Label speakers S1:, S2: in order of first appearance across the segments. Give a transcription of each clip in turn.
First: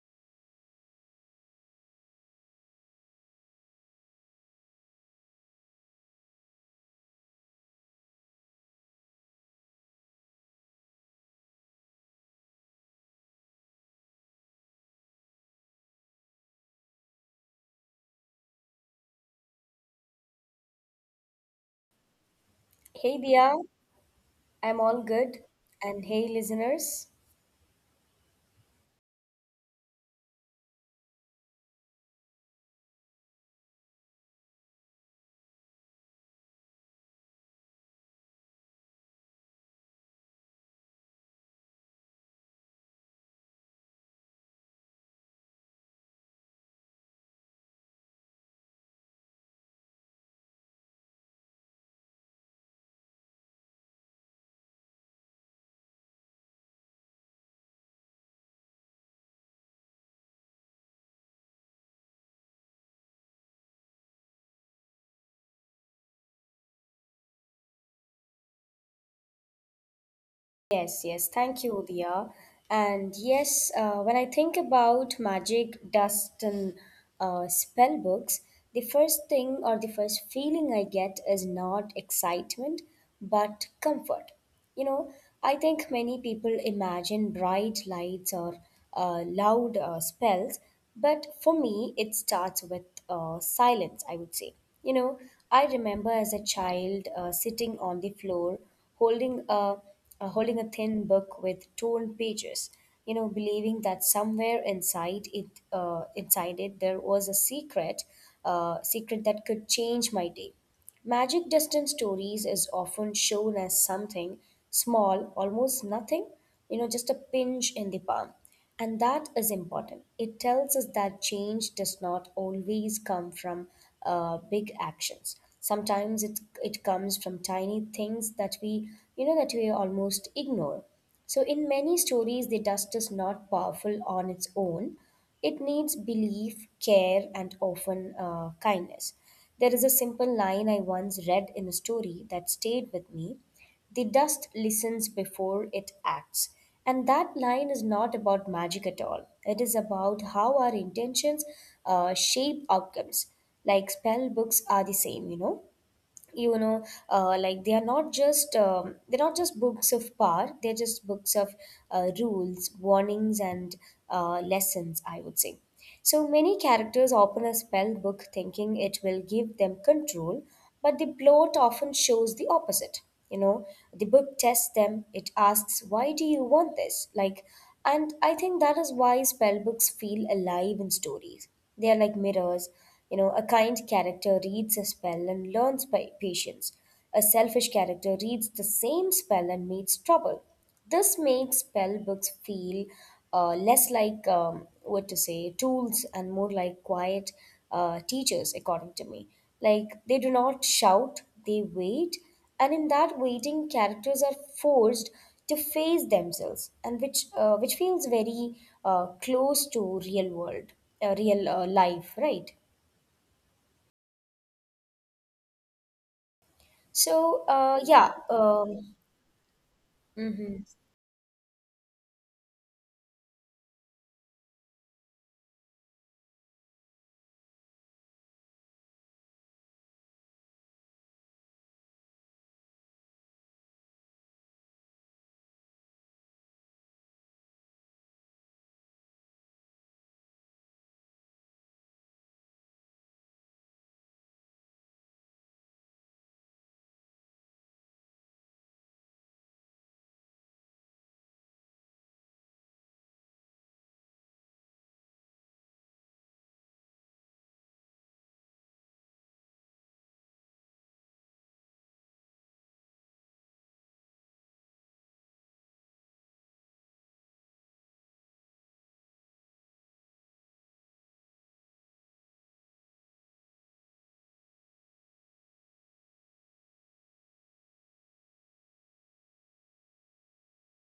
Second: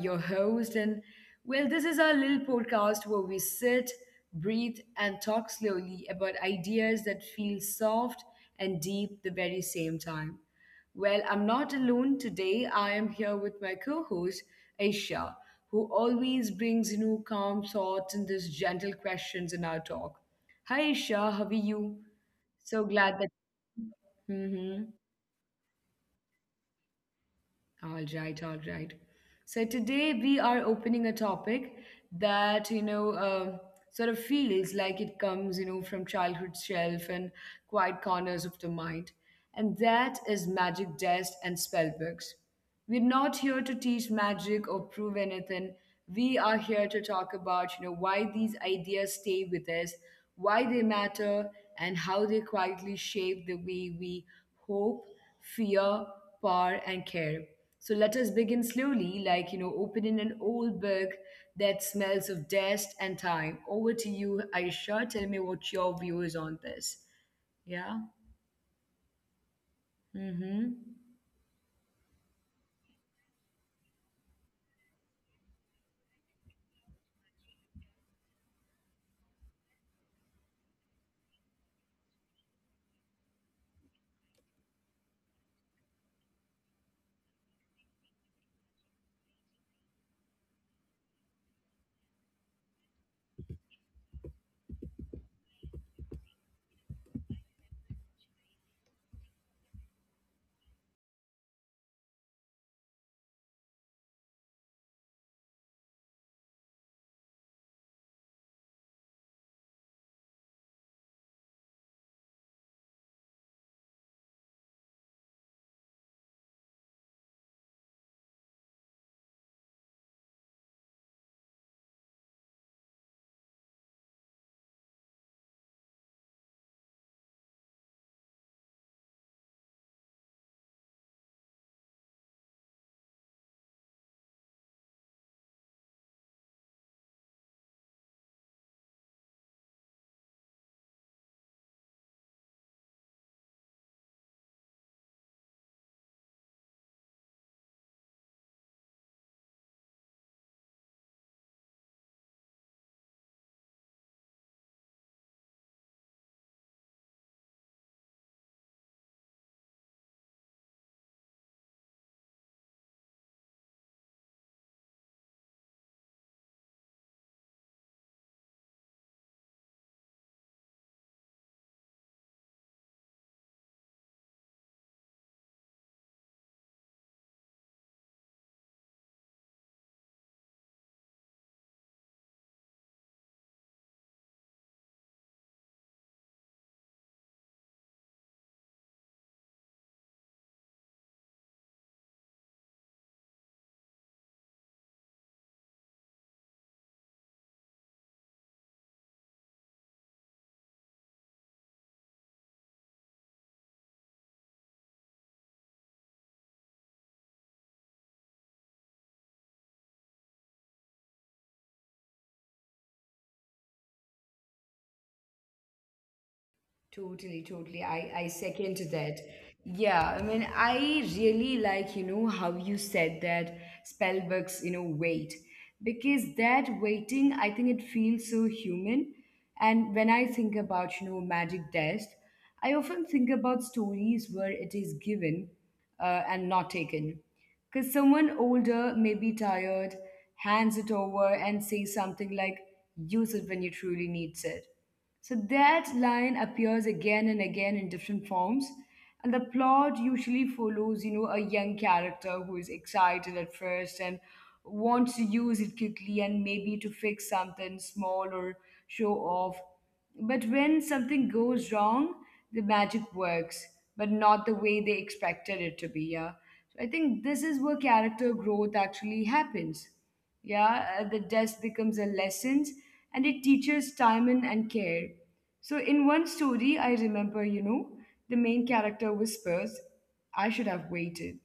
S1: your host, and this is our little podcast where we sit, breathe, and talk slowly about ideas that feel soft and deep the very same time. Well, I'm not alone today. I am here with my co host, Aisha, who always brings new calm thoughts and these gentle questions in our talk. Hi, Aisha, how are you?
S2: Hey Dia,
S1: So glad
S2: I'm
S1: that.
S2: all good. And hey listeners.
S1: Mhm. All right, all right. So today we are opening a topic that sort of feels like it comes, from childhood shelf and quiet corners of the mind. And that is magic dust and spell books. We're not here to teach magic or prove anything. We are here to talk about, why these ideas stay with us, why they matter, and how they quietly shape the way we hope, fear, power, and care. So let us begin slowly, like, opening an old book that smells of dust and time. Over to you, Aisha. Tell me what your view is on
S2: Yes,
S1: this.
S2: yes, thank you,
S1: Yeah.
S2: Dia. And yes, when I think
S1: Mm-hmm.
S2: about magic, dust, and spell books, the first feeling I get is not excitement, but comfort. You know, I think many people imagine bright lights or loud spells, but for me, it starts with silence, I would say. You know, I remember as a child sitting on the floor holding a uh, holding a thin book with torn pages, you know, believing that somewhere inside it there was a secret that could change my day. Magic Distance Stories is often shown as something small, almost nothing, you know, just a pinch in the palm. And that is important. It tells us that change does not always come from big actions. Sometimes it comes from tiny things that we, you know, that we almost ignore. So in many stories, the dust is not powerful on its own. It needs belief, care, and often kindness. There is a simple line I once read in a story that stayed with me. The dust listens before it acts. And that line is not about magic at all. It is about how our intentions shape outcomes. Like spell books are the same, like they are not just books of power, they're just books of rules, warnings, and lessons, I would say. So many characters open a spell book thinking it will give them control, but the plot often shows the opposite. You know, the book tests them. It asks, why do you want this? And I think that is why spell books feel alive in stories. They are like mirrors. You know, a kind character reads a spell and learns patience. A selfish character reads the same spell and meets trouble. This makes spell books feel less like what to say tools and more like quiet teachers, according to me. Like they do not shout, they wait, and in that waiting characters are forced to face themselves, and which feels very close to real world, real life, right?
S1: Totally, totally. I
S2: so uh,
S1: second to
S2: yeah
S1: that.
S2: um,
S1: Yeah, I mean, I
S2: mhm,
S1: really like, how you said that spell books, wait. Because that waiting, I think it feels so human. And when I think about, Magic Desk, I often think about stories where it is given and not taken. Because someone older maybe tired, hands it over, and says something like, use it when you truly needs it, so that line appears again and again in different forms, and the plot usually follows, a young character who is excited at first and wants to use it quickly and maybe to fix something small or show off. But when something goes wrong, the magic works, but not the way they expected it to be. Yeah. So I think this is where character growth actually happens. Yeah the desk becomes a lesson, and it teaches time and care. So in one story, I remember, the main character whispers, I should have waited,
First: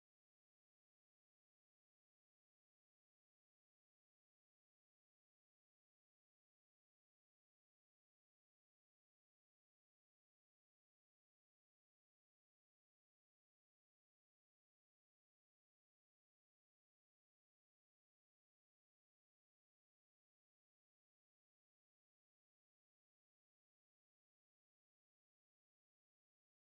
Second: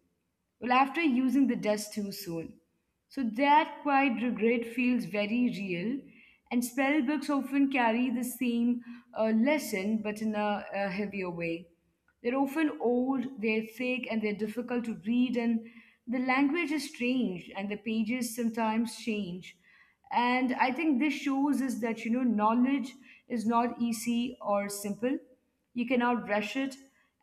S1: well after using the desk too soon. So that quiet regret feels very real, and spell books often carry the same lesson, but in a heavier way. They're often old, they're thick, and they're difficult to read, and the language is strange, and the pages sometimes change. And I think this shows us that, knowledge is not easy or simple. You cannot rush it.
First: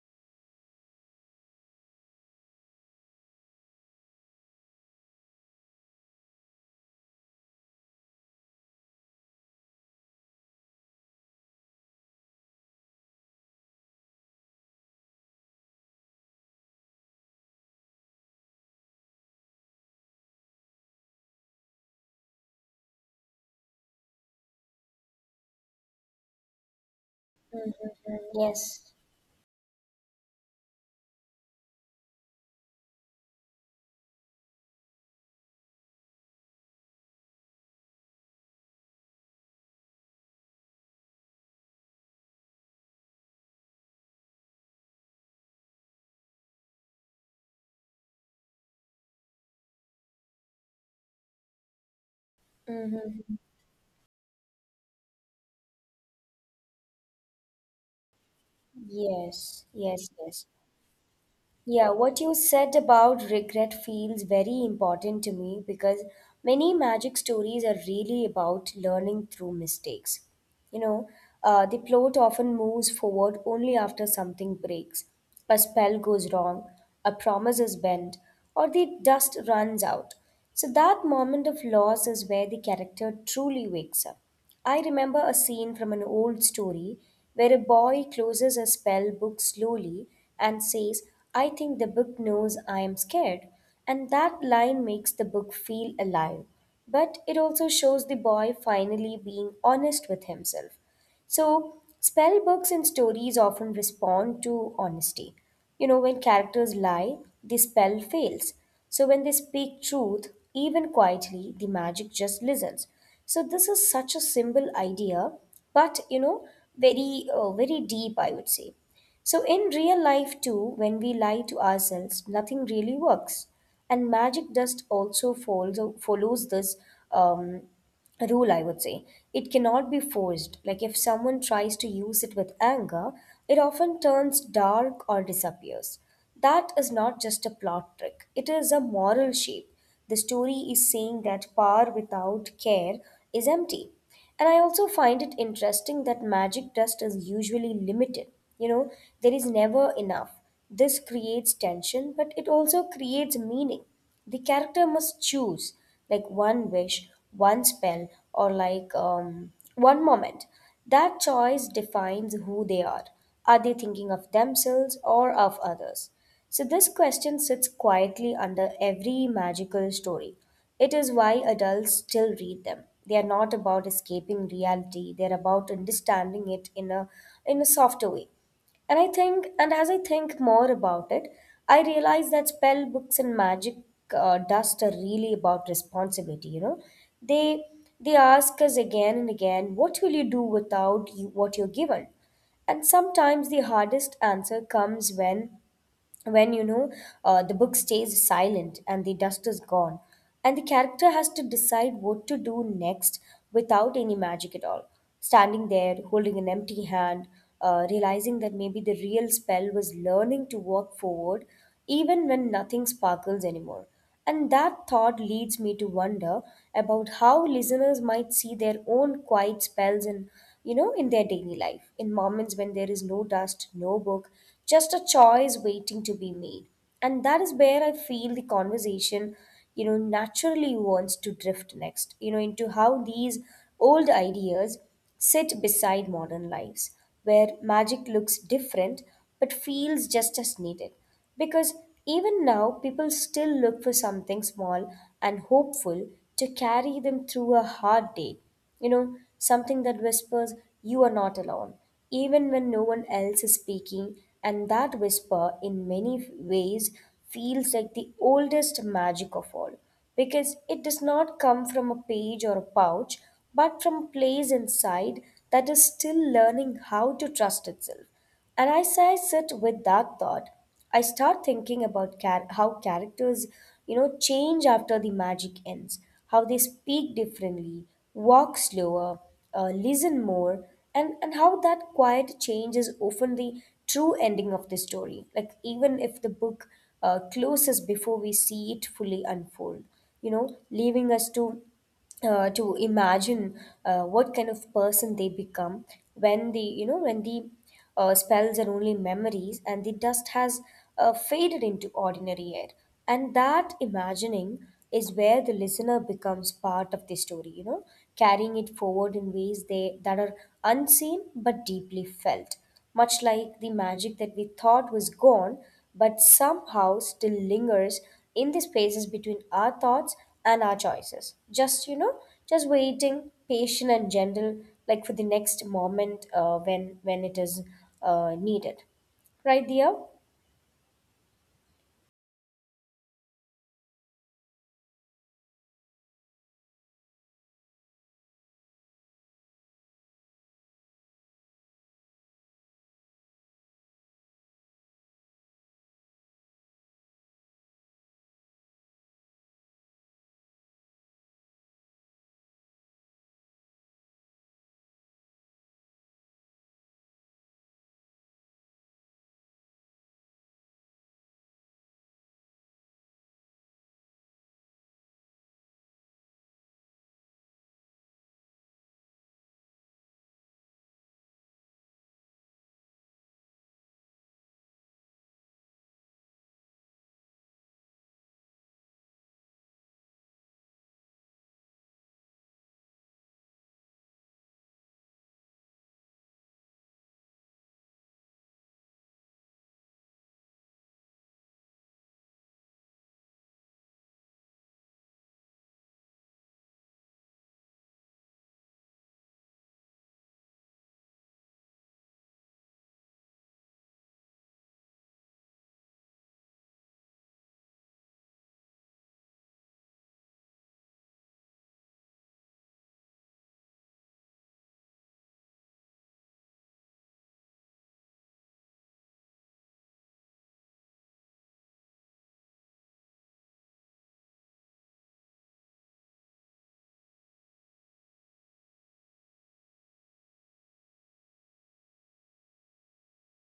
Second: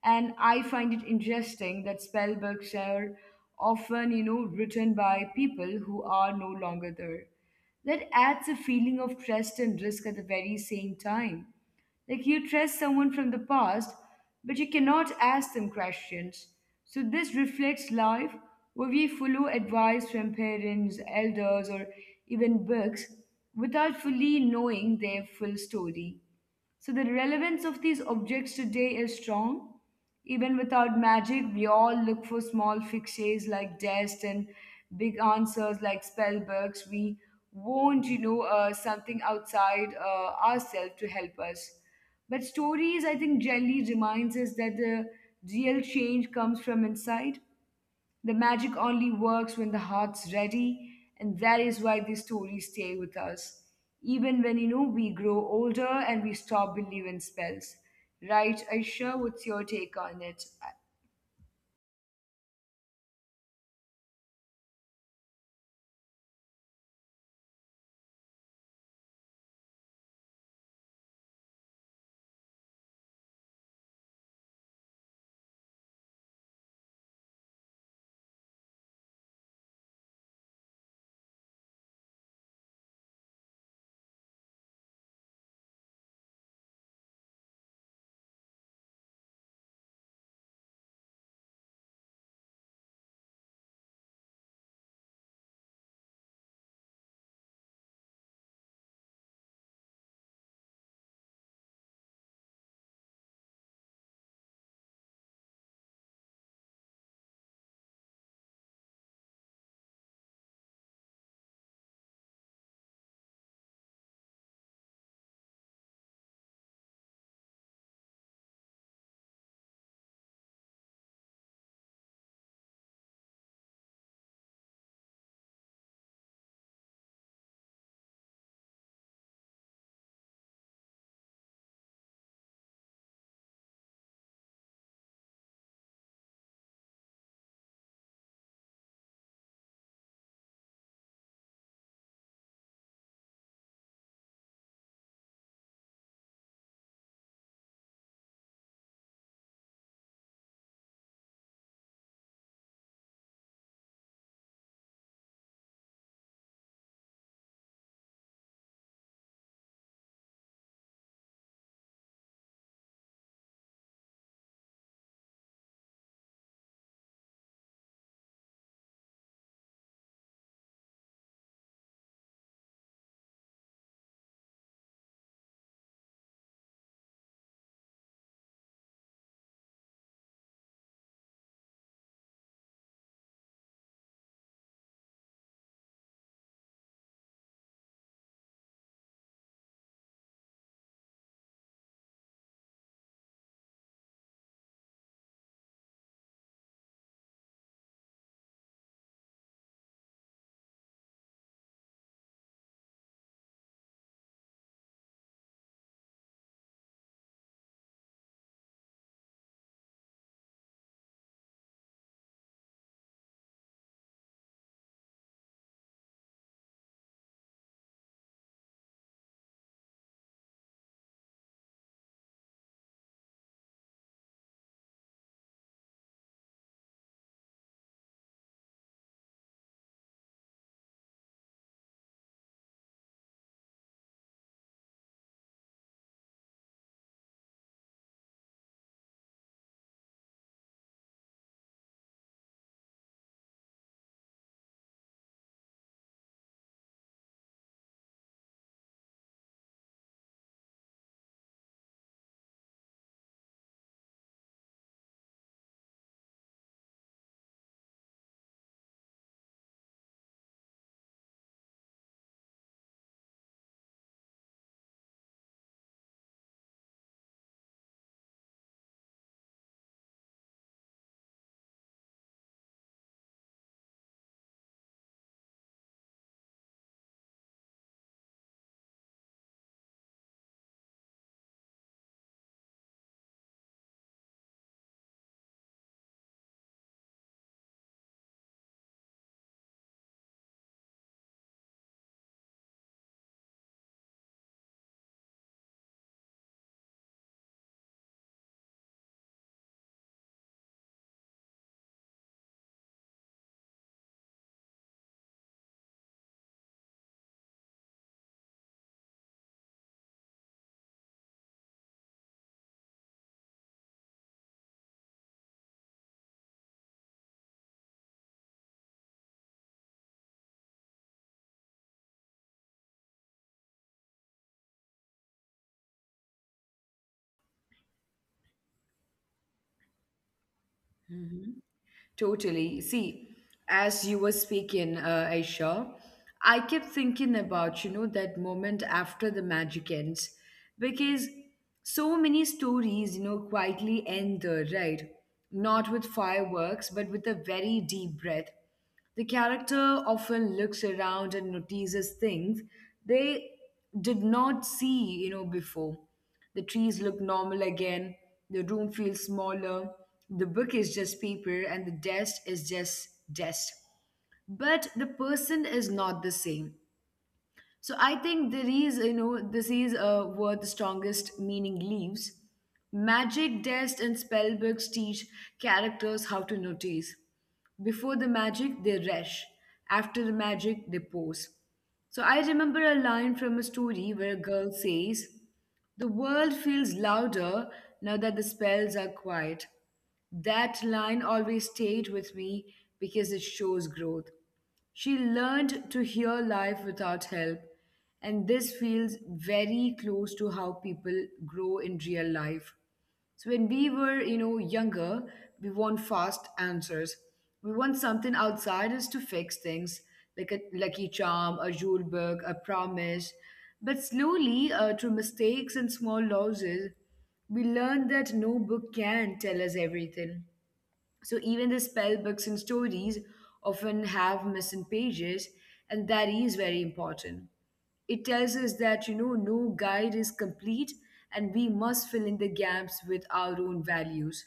S1: And I find it interesting that spell books are often, written by people who are no longer there. That adds a feeling of trust and risk at the very same time. Like you trust someone from the past, but you cannot ask them questions. So this reflects life where we follow advice from parents, elders, or even books without fully knowing their full story. So the relevance
S2: mhm,
S1: of these
S2: mhm,
S1: objects
S2: yes.
S1: today is strong. Even without magic, we all look for small fixes like dust and big answers like spell books. We want, something outside ourselves to help us. But stories, I think, generally reminds us that the real change comes from inside. The magic only works when the heart's ready, and that is why these stories stay with
S2: Hmm.
S1: us. Even when, we grow older and we stop believing spells. Right, Aisha,
S2: Yes,
S1: what's your take
S2: yes,
S1: on
S2: yes.
S1: it?
S2: Yeah, what you said about regret feels very important to me because many magic stories are really about learning through mistakes. You know, the plot often moves forward only after something breaks. A spell goes wrong, a promise is bent, or the dust runs out. So that moment of loss is where the character truly wakes up. I remember a scene from an old story where a boy closes a spell book slowly and says, I think the book knows I am scared. And that line makes the book feel alive. But it also shows the boy finally being honest with himself. So, spell books and stories often respond to honesty. You know, when characters lie, the spell fails. So, when they speak truth, even quietly, the magic just listens. So, this is such a simple idea, but you know, very, very deep, I would say. So, in real life, too, when we lie to ourselves, nothing really works. And magic dust also follows this um, rule, I would say. It cannot be forced. Like if someone tries to use it with anger, it often turns dark or disappears. That is not just a plot trick, it is a moral shape. The story is saying that power without care is empty. And I also find it interesting that magic dust is usually limited. You know, there is never enough. This creates tension, but it also creates meaning. The character must choose, like one wish, one spell, or like one moment. That choice defines who they are. Are they thinking of themselves or of others? So, this question sits quietly under every magical story. It is why adults still read them. They are not about escaping reality, they are about understanding it in a softer way. And I think, and as I think more about it, I realize that spell books and magic dust are really about responsibility. You know, they they ask us again and again, what will you do without you, what you're given? And sometimes the hardest answer comes when when you know the book stays silent and the dust is gone and the character has to decide what to do next without any magic at all, standing there holding an empty hand, realizing that maybe the real spell was learning to walk forward even when nothing sparkles anymore. And that thought leads me to wonder about how listeners might see their own quiet spells in, you know, in their daily life, in moments when there is no dust, no book, just a choice waiting to be made. And that is where I feel the conversation, you know, naturally wants to drift next, you know, into how these old ideas sit beside modern lives, where magic looks different but feels just as needed. Because even now, people still look for something small and hopeful to carry them through a hard day. You know, something that whispers, you are not alone, even when no one else is speaking. And that whisper, in many ways, feels like the oldest magic of all, because it does not come from a page or a pouch, but from a place inside that is still learning how to trust itself. And as I sit with that thought, I start thinking about how characters, you know, change after the magic ends, how they speak differently, walk slower, listen more, and how that quiet change is often the true ending of the story. Like, even if the book closes before we see it fully unfold, you know, leaving us to imagine what kind of person they become when the you know when the spells are only memories and the dust has faded into ordinary air. And that imagining is where the listener becomes part of the story, you know, carrying it forward in ways they that are unseen but deeply felt, much like the magic that we thought was gone but somehow still lingers in the spaces between our thoughts and our choices. Just, you know, just waiting, patient and gentle, like for the next moment when it is needed. Right, dear?
S1: Mhm. Totally. See, as you were speaking, Aisha, I kept thinking about, that moment after the magic ends, because so many stories, quietly end there, right? Not with fireworks, but with a very deep breath. The character often looks around and notices things they did not see, before. The trees look normal again, the room feels smaller, the book is just paper, and the desk is just desk. But the person is not the same. So I think there is, this is where the strongest meaning lives. Magic, dest, and spell books teach characters how to notice. Before the magic, they rush. After the magic, they pause. So I remember a line from a story where a girl says, the world feels louder now that the spells are quiet. That line always stayed with me because it shows growth. She learned to hear life without help, and this feels very close to how people grow in real life. So when we were, younger, we want fast answers. We want something outside us to fix things, like a lucky charm, a rule book, a promise. But slowly, through mistakes and small losses, we learn that no book can tell us everything. So even the spell books and stories often have missing pages, and that is very important. It tells us that, no guide is complete and we must fill in the gaps with our own values.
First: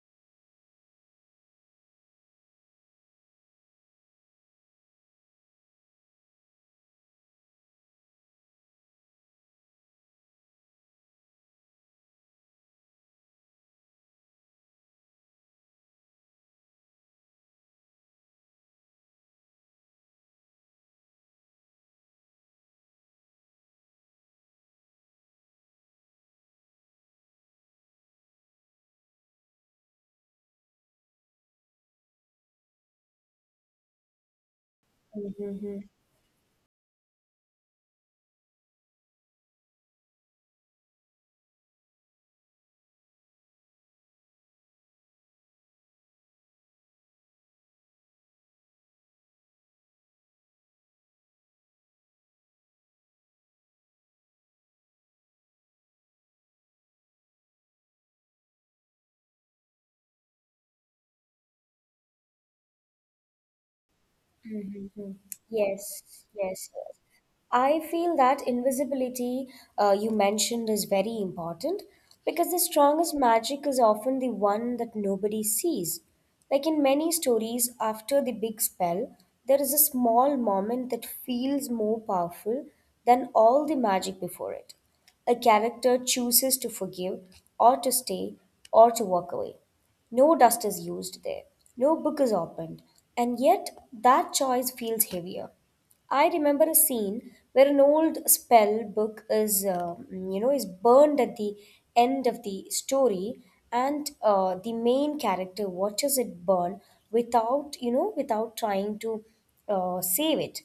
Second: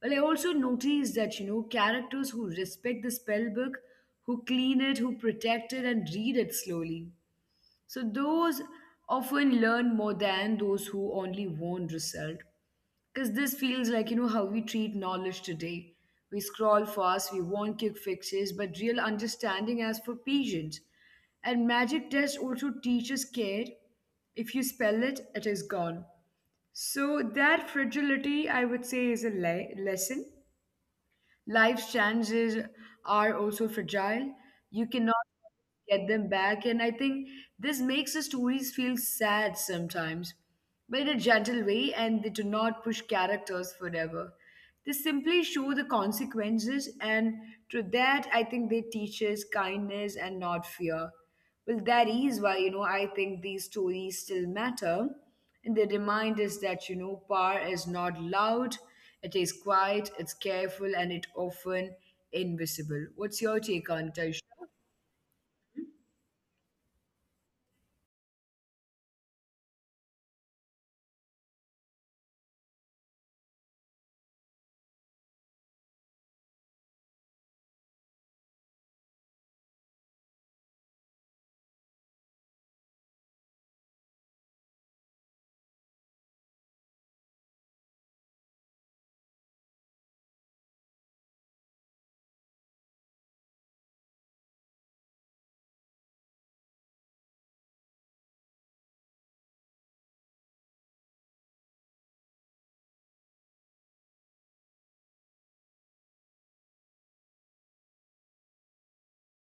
S1: Well, I also noticed that, characters who respect the spell book, who clean it, who protect it, and read it slowly. So those often learn more than those who only want result. Because this feels like, how we treat knowledge today. We scroll fast, we want quick fixes, but real understanding asks for patience. And magic test also teaches care. If you spell it, it is gone. So that fragility, I would say, is a lesson. Life's chances are also fragile. You cannot get them back. And I think this makes the stories feel sad sometimes, but in a gentle way, and they do not push characters forever. They simply show the consequences, and through that, I think they teach us kindness and not fear. Well, that is why, I think these stories still matter. And they remind us that, power is not loud, it is quiet, it's careful, and it often invisible. What's your take on it, Aisha?
S2: Mm-hmm. Yes, yes, yes. I feel that invisibility you mentioned is very important because the strongest magic is often the one that nobody sees. Like in many stories, after the big spell, there is a small moment that feels more powerful than all the magic before it. A character chooses to forgive, or to stay, or to walk away. No dust is used there, no book is opened, and yet that choice feels heavier. I remember a scene where an old spell book is, is burned at the end of the story, and the main character watches it burn without, you know, without trying to save it.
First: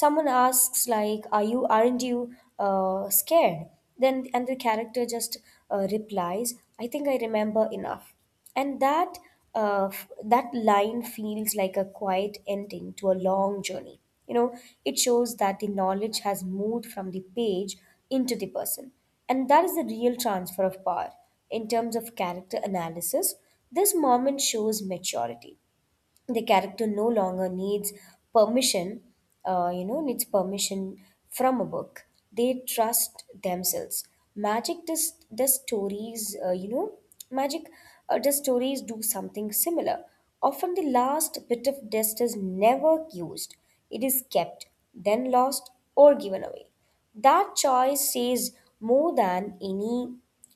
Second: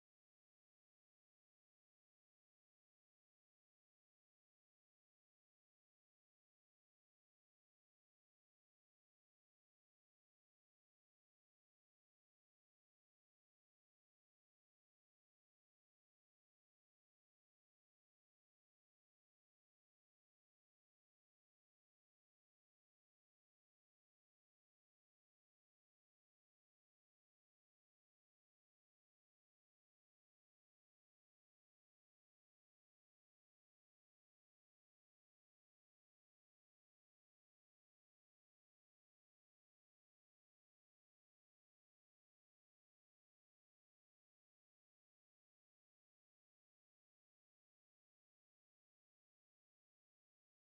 S2: Someone asks like, "Are you? Aren't you scared?" And the character just replies, "I think I remember enough." And that that line feels like a quiet ending to a long journey. You know, it shows that the knowledge has moved from the page into the person, and that is the real transfer of power. In terms of character analysis, this moment shows maturity. The character no longer needs permission, needs permission from a book. They trust themselves. Magic does stories you know magic does stories do something similar. Often the last bit of dust is never used. It is kept, then lost or given away. That choice says more than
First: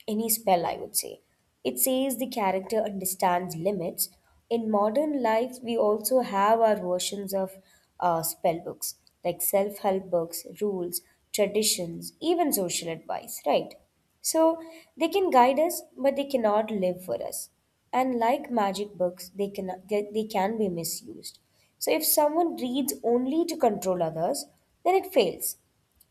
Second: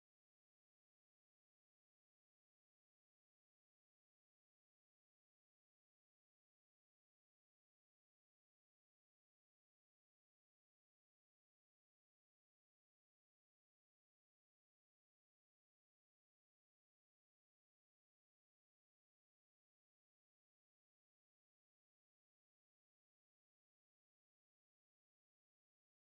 S2: any spell, I would say. It says the character understands limits. In modern life, we also have our versions of spell books, like self-help books, rules, traditions, even social advice, right? So they can guide us, but they cannot live for us. And like magic books, they can be misused. So if someone reads only to control others, then it fails.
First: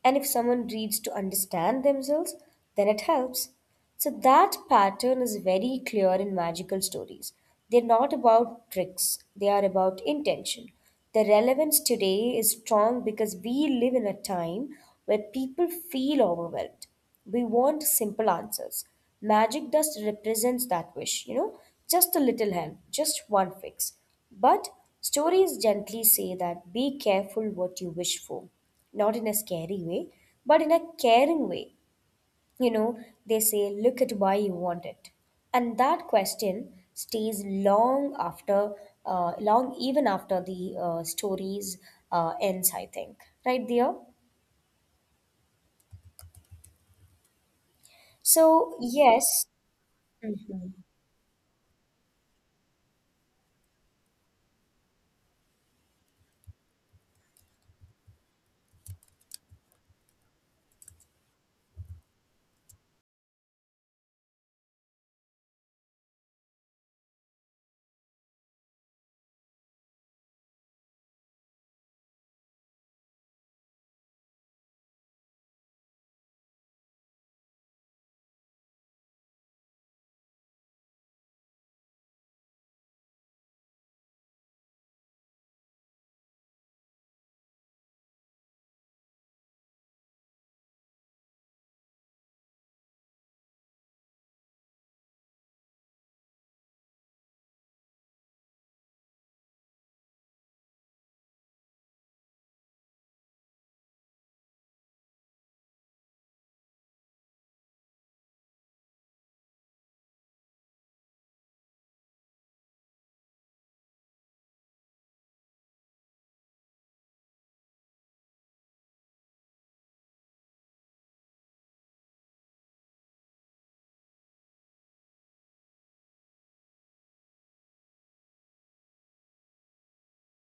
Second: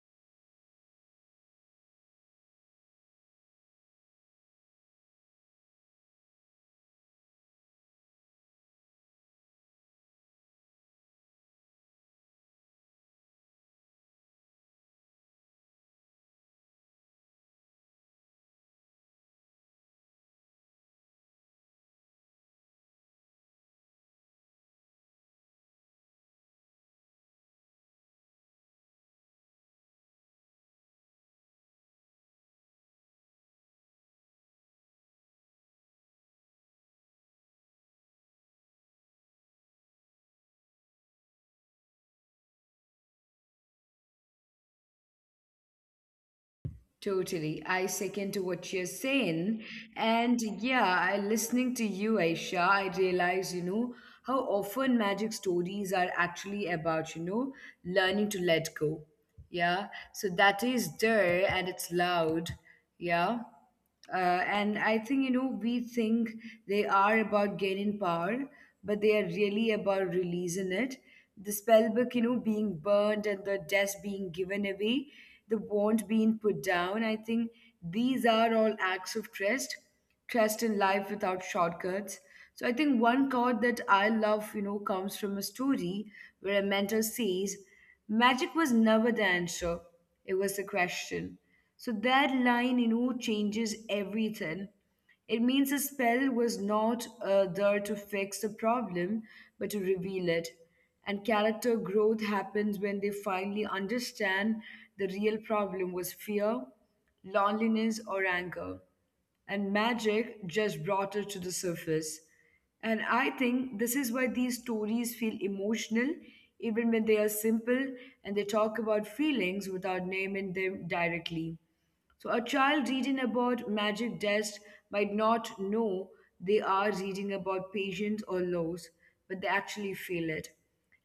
S2: And if someone reads to understand themselves, then it helps. So that pattern is very clear in magical stories. They're not about tricks, they are about intention. The relevance today is strong because we live in a time where people feel overwhelmed. We want simple answers. Magic dust represents that wish, you know, just a little help, just one fix. But stories gently say that be careful what you wish for, not in a scary way, but in a caring way. You know, they say, look at why you want it. And that question stays long after, long even after the stories ends, I think. Right, dear?
S1: Totally. I second to what you're
S2: So,
S1: saying.
S2: yes.
S1: And yeah, I
S2: Mhm.
S1: listening to you, Aisha, I realize, how often magic stories are actually about, learning to let go. Yeah. So that is there and it's loud. Yeah. Uh, and I think, we think they are about gaining power, but they are really about releasing it. The spell book, being burned and the desk being given away, the wand being put down. I think these are all acts of trust, trust in life without shortcuts. So I think one quote that I love, comes from a story where a mentor says, magic was never the answer, it was the question. So that line, changes everything. It means a spell was not there to fix the problem, but to reveal it. And character growth happens when they finally understand the real problem was fear, loneliness, or anger. And magic just brought it to the surface. And I think this is why these stories feel emotional, even when they are simple and they talk about feelings without naming them directly. So a child reading about magic dust might not know they are reading about patience or laws, but they actually feel it.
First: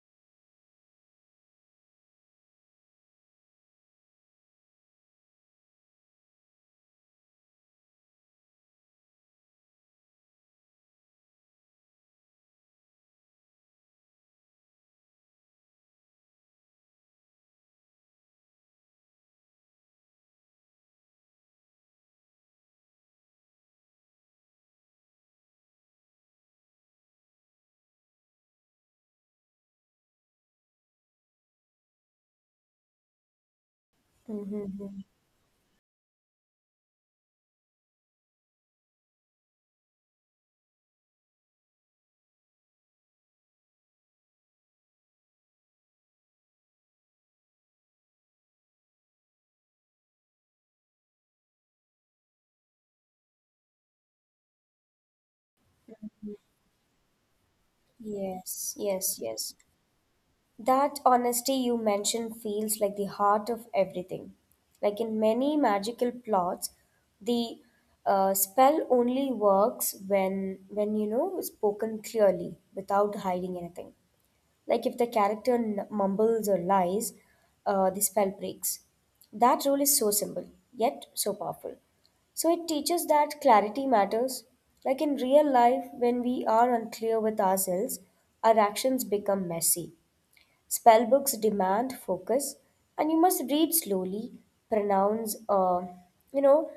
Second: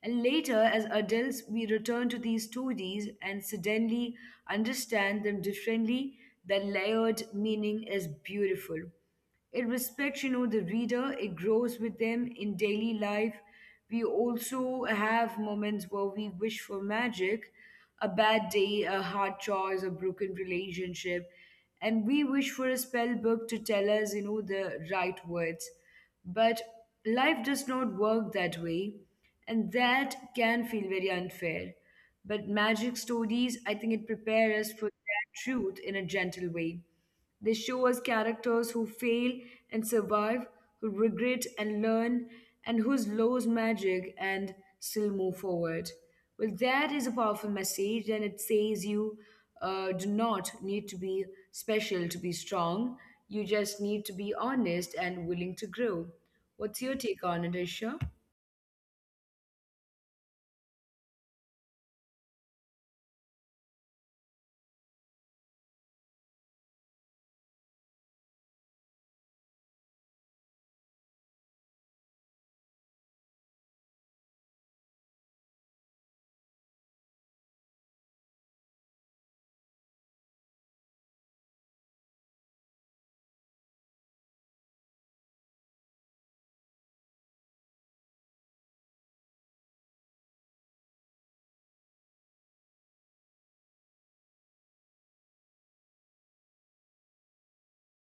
S1: And later, as adults, we return to these stories and suddenly understand them differently. Their layered meaning is beautiful. It respects, the reader. It grows with them. In daily life, we also have moments where we wish for magic, a bad day, a hard choice, a broken relationship, and we wish for a spell book to tell us, the right words. But life does not work that way, and that can feel very unfair. But magic stories, I think, it prepares us for
S2: Mhm.
S1: that truth in a gentle way. They show us characters who fail and survive, who regret and learn, and who lose magic and still move forward. Well, that is a powerful message, and it says you do not need to be special to be strong. You just need to be honest and willing to grow. What's your take on it, Isha?
S2: Yes, yes, yes. That honesty you mentioned feels like the heart of everything. Like in many magical plots, the spell only works when spoken clearly without hiding anything. Like if the character mumbles or lies, the spell breaks. That rule is so simple yet so powerful. So it teaches that clarity matters. Like in real life, when we are unclear with ourselves, our actions become messy. Spellbooks demand focus, and you must read slowly, pronounce, you know,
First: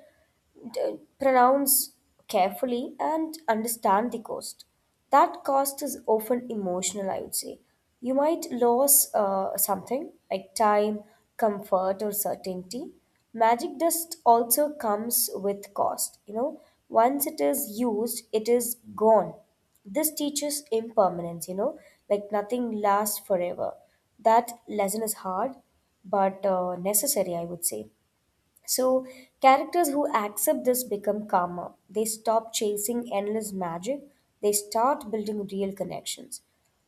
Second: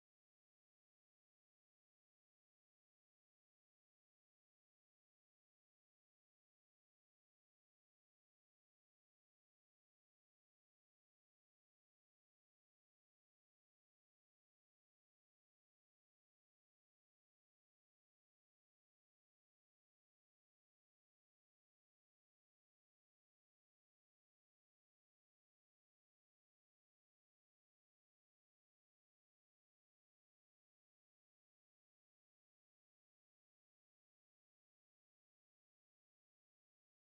S2: d- pronounce carefully and understand the cost. That cost is often emotional, I would say. You might lose something like time, comfort, or certainty. Magic dust also comes with cost. You know, once it is used, it is gone. This teaches impermanence, you know, like nothing lasts forever. That lesson is hard, but necessary, I would say. So, characters who accept this become calmer. They stop chasing endless magic, they start building real connections.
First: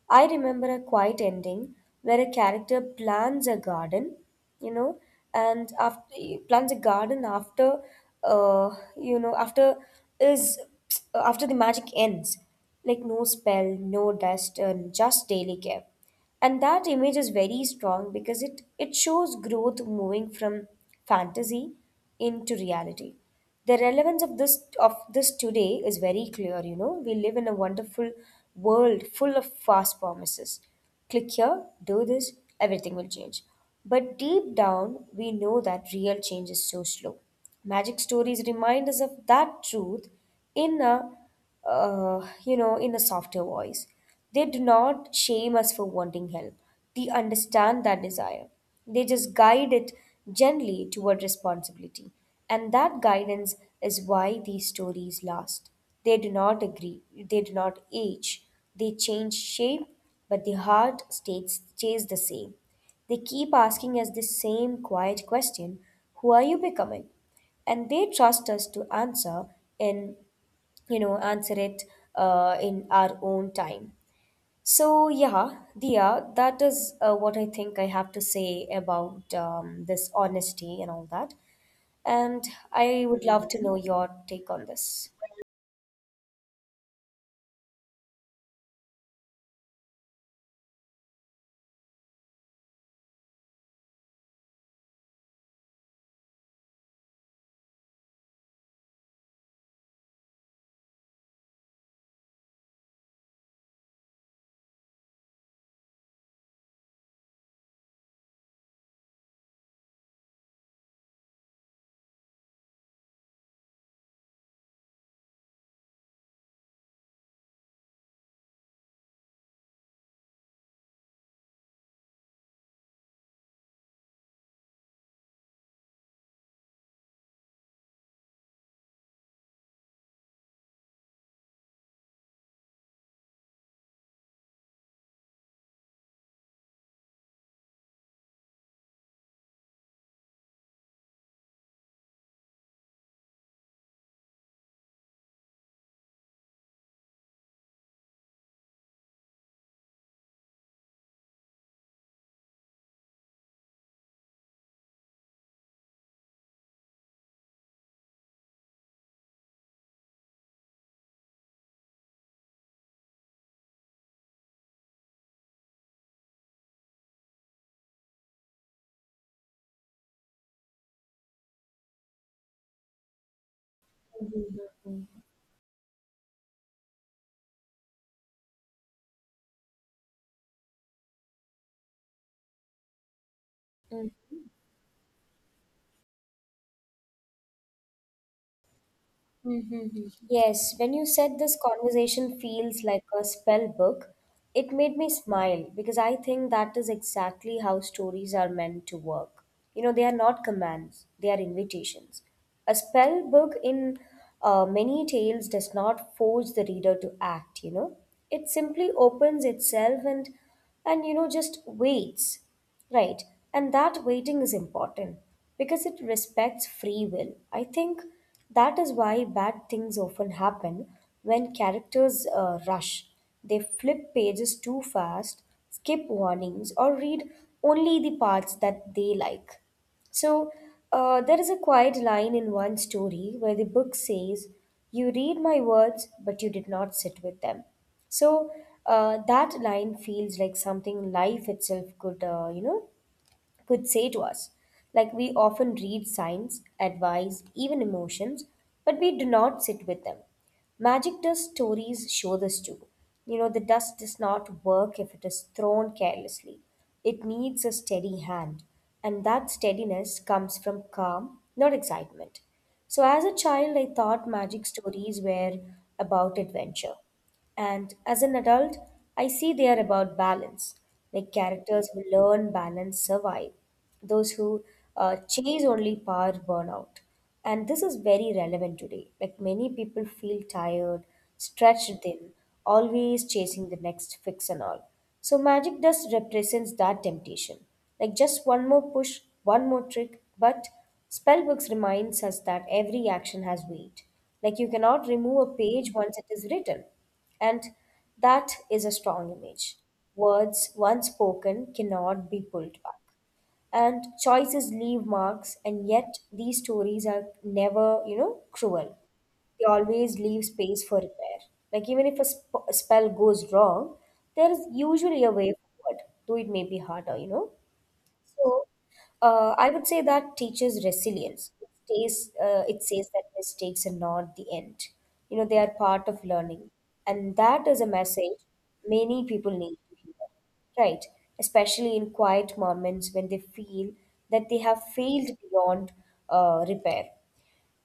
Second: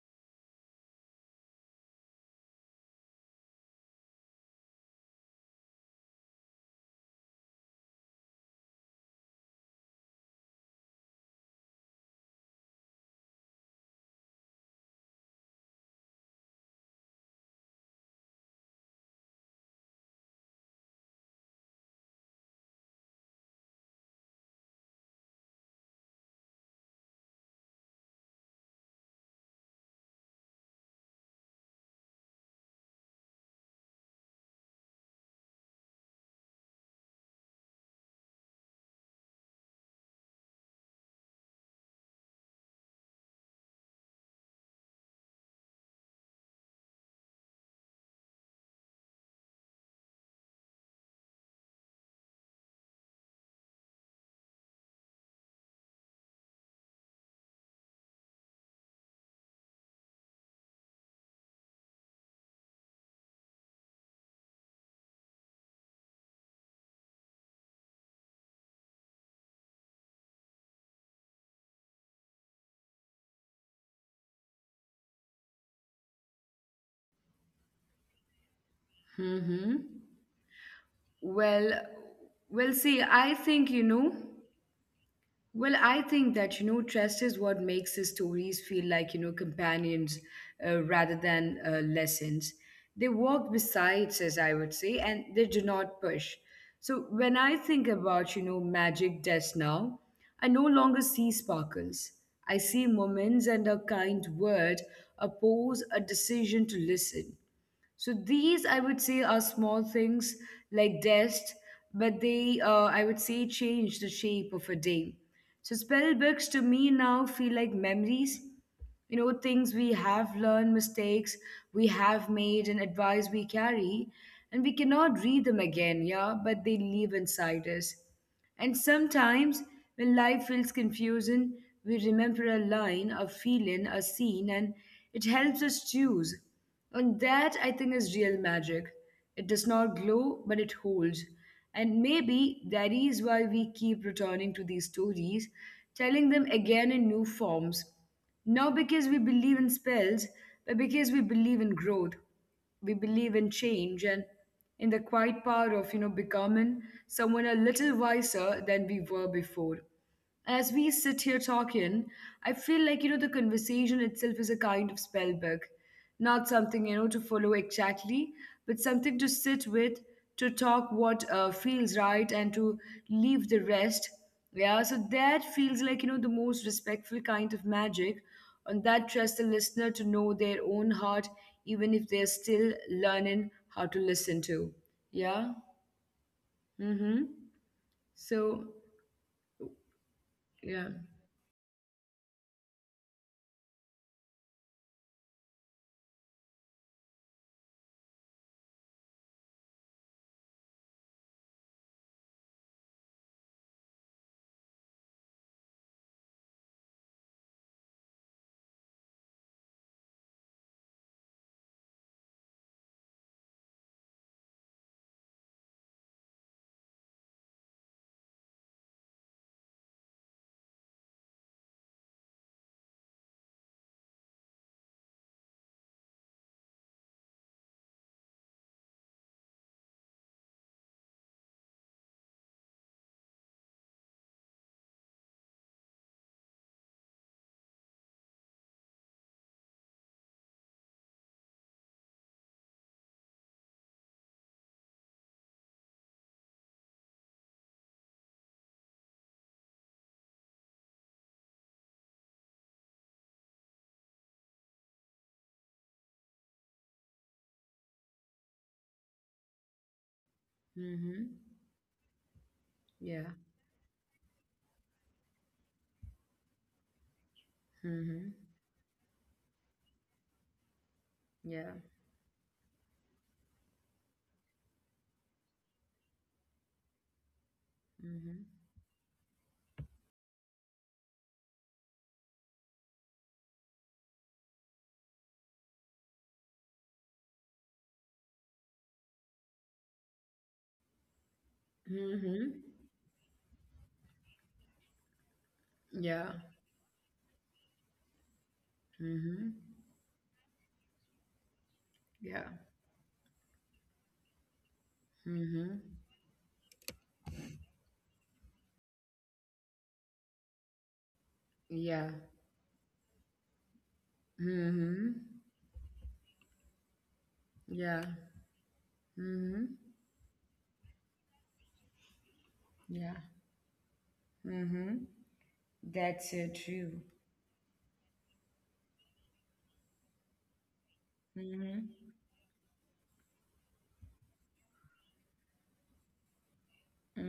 S2: I remember a quiet ending where a character plants a garden, you know, and after plants a garden after, uh, you know, after is after the magic ends, like no spell, no dust, and just daily care. And that image is very strong because it shows growth moving from fantasy into reality. The relevance of this today is very clear. You know, we live in a wonderful world full of fast promises. Click here, do this, everything will change. But deep down, we know that real change is so slow. Magic stories remind us of that truth in a uh, you know, in a softer voice. They do not shame us for wanting help. They understand that desire. They just guide it gently toward responsibility. And that guidance is why these stories last. They do not agree, they do not age, they change shape, but the heart stays the same. They keep asking us the same quiet question: Who are you becoming? And they trust us to answer in you know answer it in our own time. So yeah, Dia, that is what I think I have to say about this
S1: Mm-hmm.
S2: honesty and all that.
S1: Well,
S2: And
S1: well,
S2: I
S1: see,
S2: would love
S1: I
S2: to know
S1: think you
S2: your
S1: know.
S2: take on this.
S1: Well, I think that, trust is what makes the stories feel like, companions rather than lessons. They walk beside us, I would say, and they do not push. So when I think about, magic just now, I no longer see sparkles. I see moments and a kind word, a pause, a decision to listen. So these, I would say, are small things like dust, but they, I would say, change the shape of a day. So spell books to me now feel like memories. You know, things we have learned, mistakes we have made, and advice we carry, and we cannot read them again, yeah, but they live inside us. And sometimes, when life feels confusing, we remember a line, a feeling, a scene, and it helps us choose. And that, I think, is real magic. It does not glow, but it holds. And maybe that is why we keep returning to these stories, telling them again in new forms. Not because we believe in spells, but because we believe in growth, we believe in change, and in the quiet power of becoming someone a little wiser than we were before. As we sit here talking, I feel like, the conversation itself is a kind of spell book. Not something, to follow exactly, but something to sit with, to talk what feels right, and to leave the rest. Yeah, so that feels like, the most respectful kind of magic. And that trusts the listener to know their own heart, even if they're still learning how to listen to. Yeah? Mm hmm. So,
S2: Mm-hmm. Yes, when you said this
S1: yeah.
S2: conversation feels like a spell book, it made me smile because I think that is exactly how stories are meant to work. You know, they are not commands, they are invitations. A spell book in many tales does not force the reader to act, you know, it simply opens itself and just waits, right? And that waiting is important because it respects free will, I think. That is why bad things often happen when characters rush. They flip pages too fast, skip warnings, or read only the parts that they like. So, there is a quiet line in one story where the book says, "You read my words, but you did not sit with them." So, that line feels like something life itself could, could say to us. Like we often read signs, advice, even emotions, but we do not sit with them. Magic does stories show this too. You know, the dust does not work if it is thrown carelessly. It needs a steady hand, and that steadiness comes from
S1: Mm
S2: calm,
S1: hmm.
S2: not excitement. So, as a
S1: yeah.
S2: child, I thought magic stories were about adventure. And as
S1: Mm-hmm.
S2: an adult, I see they are about balance, like
S1: Yeah.
S2: characters who learn balance survive, those who chase only power burn out. And this
S1: Mm-hmm.
S2: is very relevant today. Like many people feel tired, stretched thin, always chasing the next fix and all. So magic does represents that temptation. Like just one more push, one more trick, but
S1: Mm-hmm.
S2: spellbooks reminds us that every action has weight. Like you
S1: Yeah.
S2: cannot remove a page once it is written. And
S1: Mm-hmm.
S2: that is a strong image. Words once spoken
S1: Yeah.
S2: cannot be pulled back. And choices leave marks, and
S1: Mm-hmm.
S2: yet these stories are never, you know, cruel. They always leave space for repair. Like, even if
S1: Yeah.
S2: a spell goes wrong, there is usually a way
S1: Mm-hmm.
S2: forward, though it may be harder, you know?
S1: Yeah.
S2: So, I would say
S1: Mm-hmm.
S2: that teaches resilience. It says that
S1: Yeah.
S2: mistakes are not the end. You know,
S1: Mm-hmm.
S2: they are part of learning.
S1: That's so
S2: And
S1: true.
S2: that is a message many people need to hear, right? Especially in
S1: Mm-hmm.
S2: quiet moments when they feel that they have failed beyond repair.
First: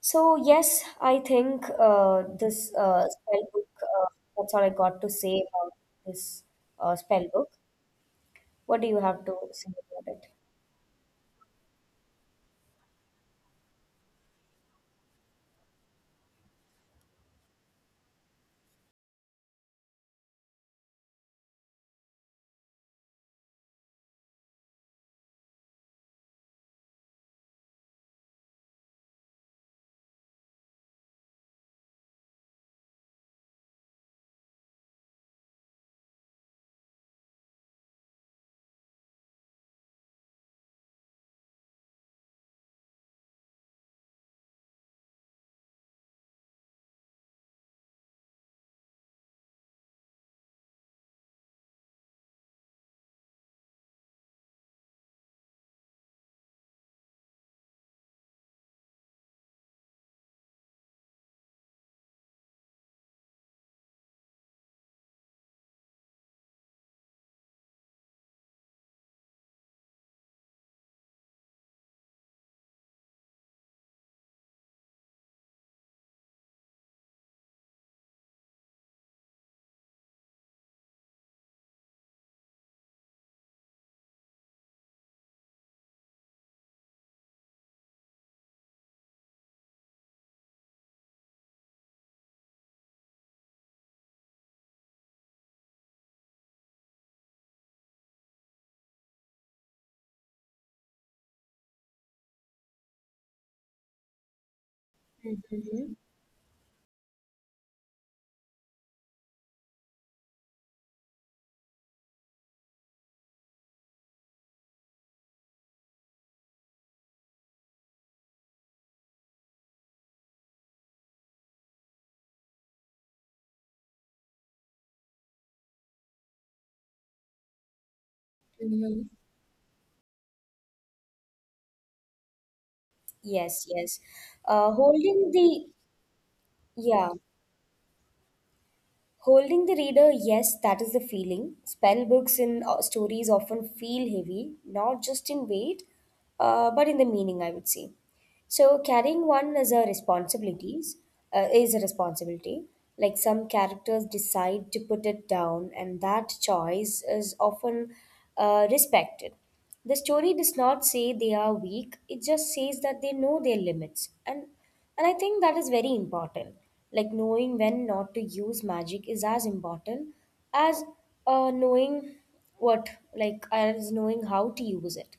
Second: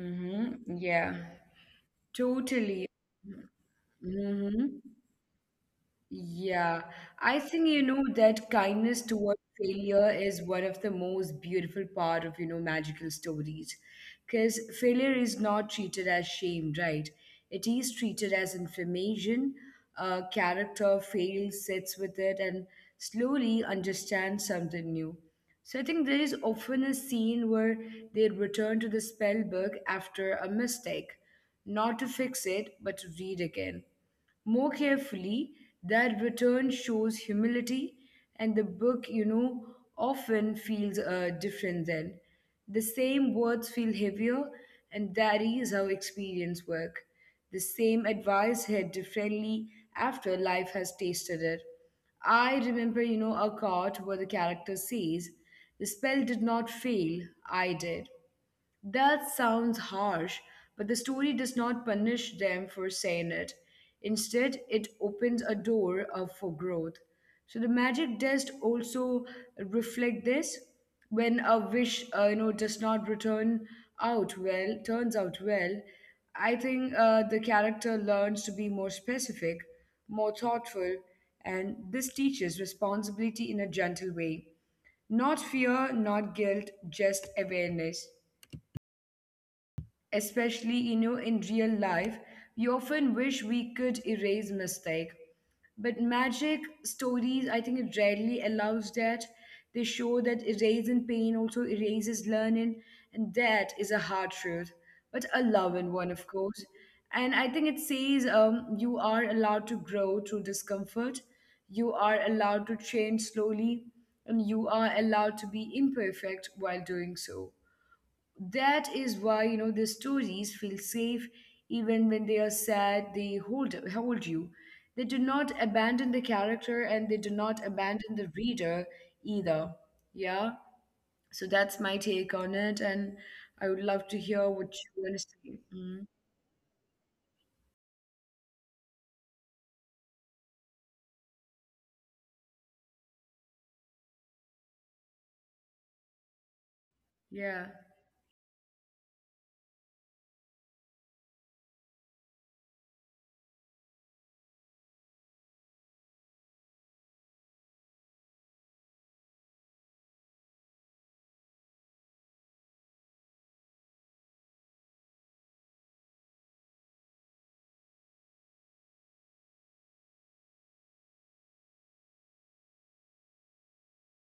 S2: So, yes,
S1: Yeah.
S2: I think
S1: Totally.
S2: that's all I
S1: Mm-hmm.
S2: got to say about this
S1: Yeah,
S2: spell
S1: I
S2: book.
S1: think that
S2: What do you
S1: kindness
S2: have to
S1: toward
S2: say
S1: failure
S2: about
S1: is one of the most beautiful part of magical stories, because failure is not treated as shame, right? It is treated as information. A character fails, sits with it, and slowly understands something new. So I think there is often a scene where they return to the spell book after a mistake, not to fix it, but to read again more carefully. That return shows humility, and the book, often feels different then. The same words feel heavier, and that is how experience work. The same advice hit differently after life has tasted it. I remember, a card where the character says, "The spell did not fail, I did." That sounds harsh, but the story does not punish them for saying it. Instead, it opens a door for growth. So the magic test also reflect this. When a wish, does not return out well, turns out well, I think the character learns to be more specific, more thoughtful, and this teaches responsibility in a gentle way. Not fear, not guilt, just awareness, especially in real life. We often wish we could erase mistake, but magic stories, I think it rarely allows that. They show that erasing pain also erases learning, and that is a hard truth,
S2: it?
S1: but a
S2: Mm-hmm.
S1: loving one, of course. And I think it says, you are allowed to grow through discomfort, you are allowed to change slowly, and you are allowed to be imperfect while doing so. That is why, the stories feel safe. Even when they are sad, they hold you. They do not abandon the character, and they do not abandon the reader
S2: Mm-hmm.
S1: either. Yeah. So that's my take on it. And
S2: Yes,
S1: I would
S2: yes.
S1: love to hear
S2: Uh,
S1: what you want
S2: holding
S1: to
S2: the,
S1: say. Mhm.
S2: yeah, holding the reader, yes, that is the feeling. Spell books in stories often feel heavy, not just in weight, but in the meaning, I would
S1: Yeah.
S2: say. So carrying one is a is a responsibility. Like some characters decide to put it down, and that choice is often respected. The story does not say they are weak, it just says that they know their limits. And I think that is very important. Like knowing when not to use magic is as important as uh, knowing what, as knowing how to use it.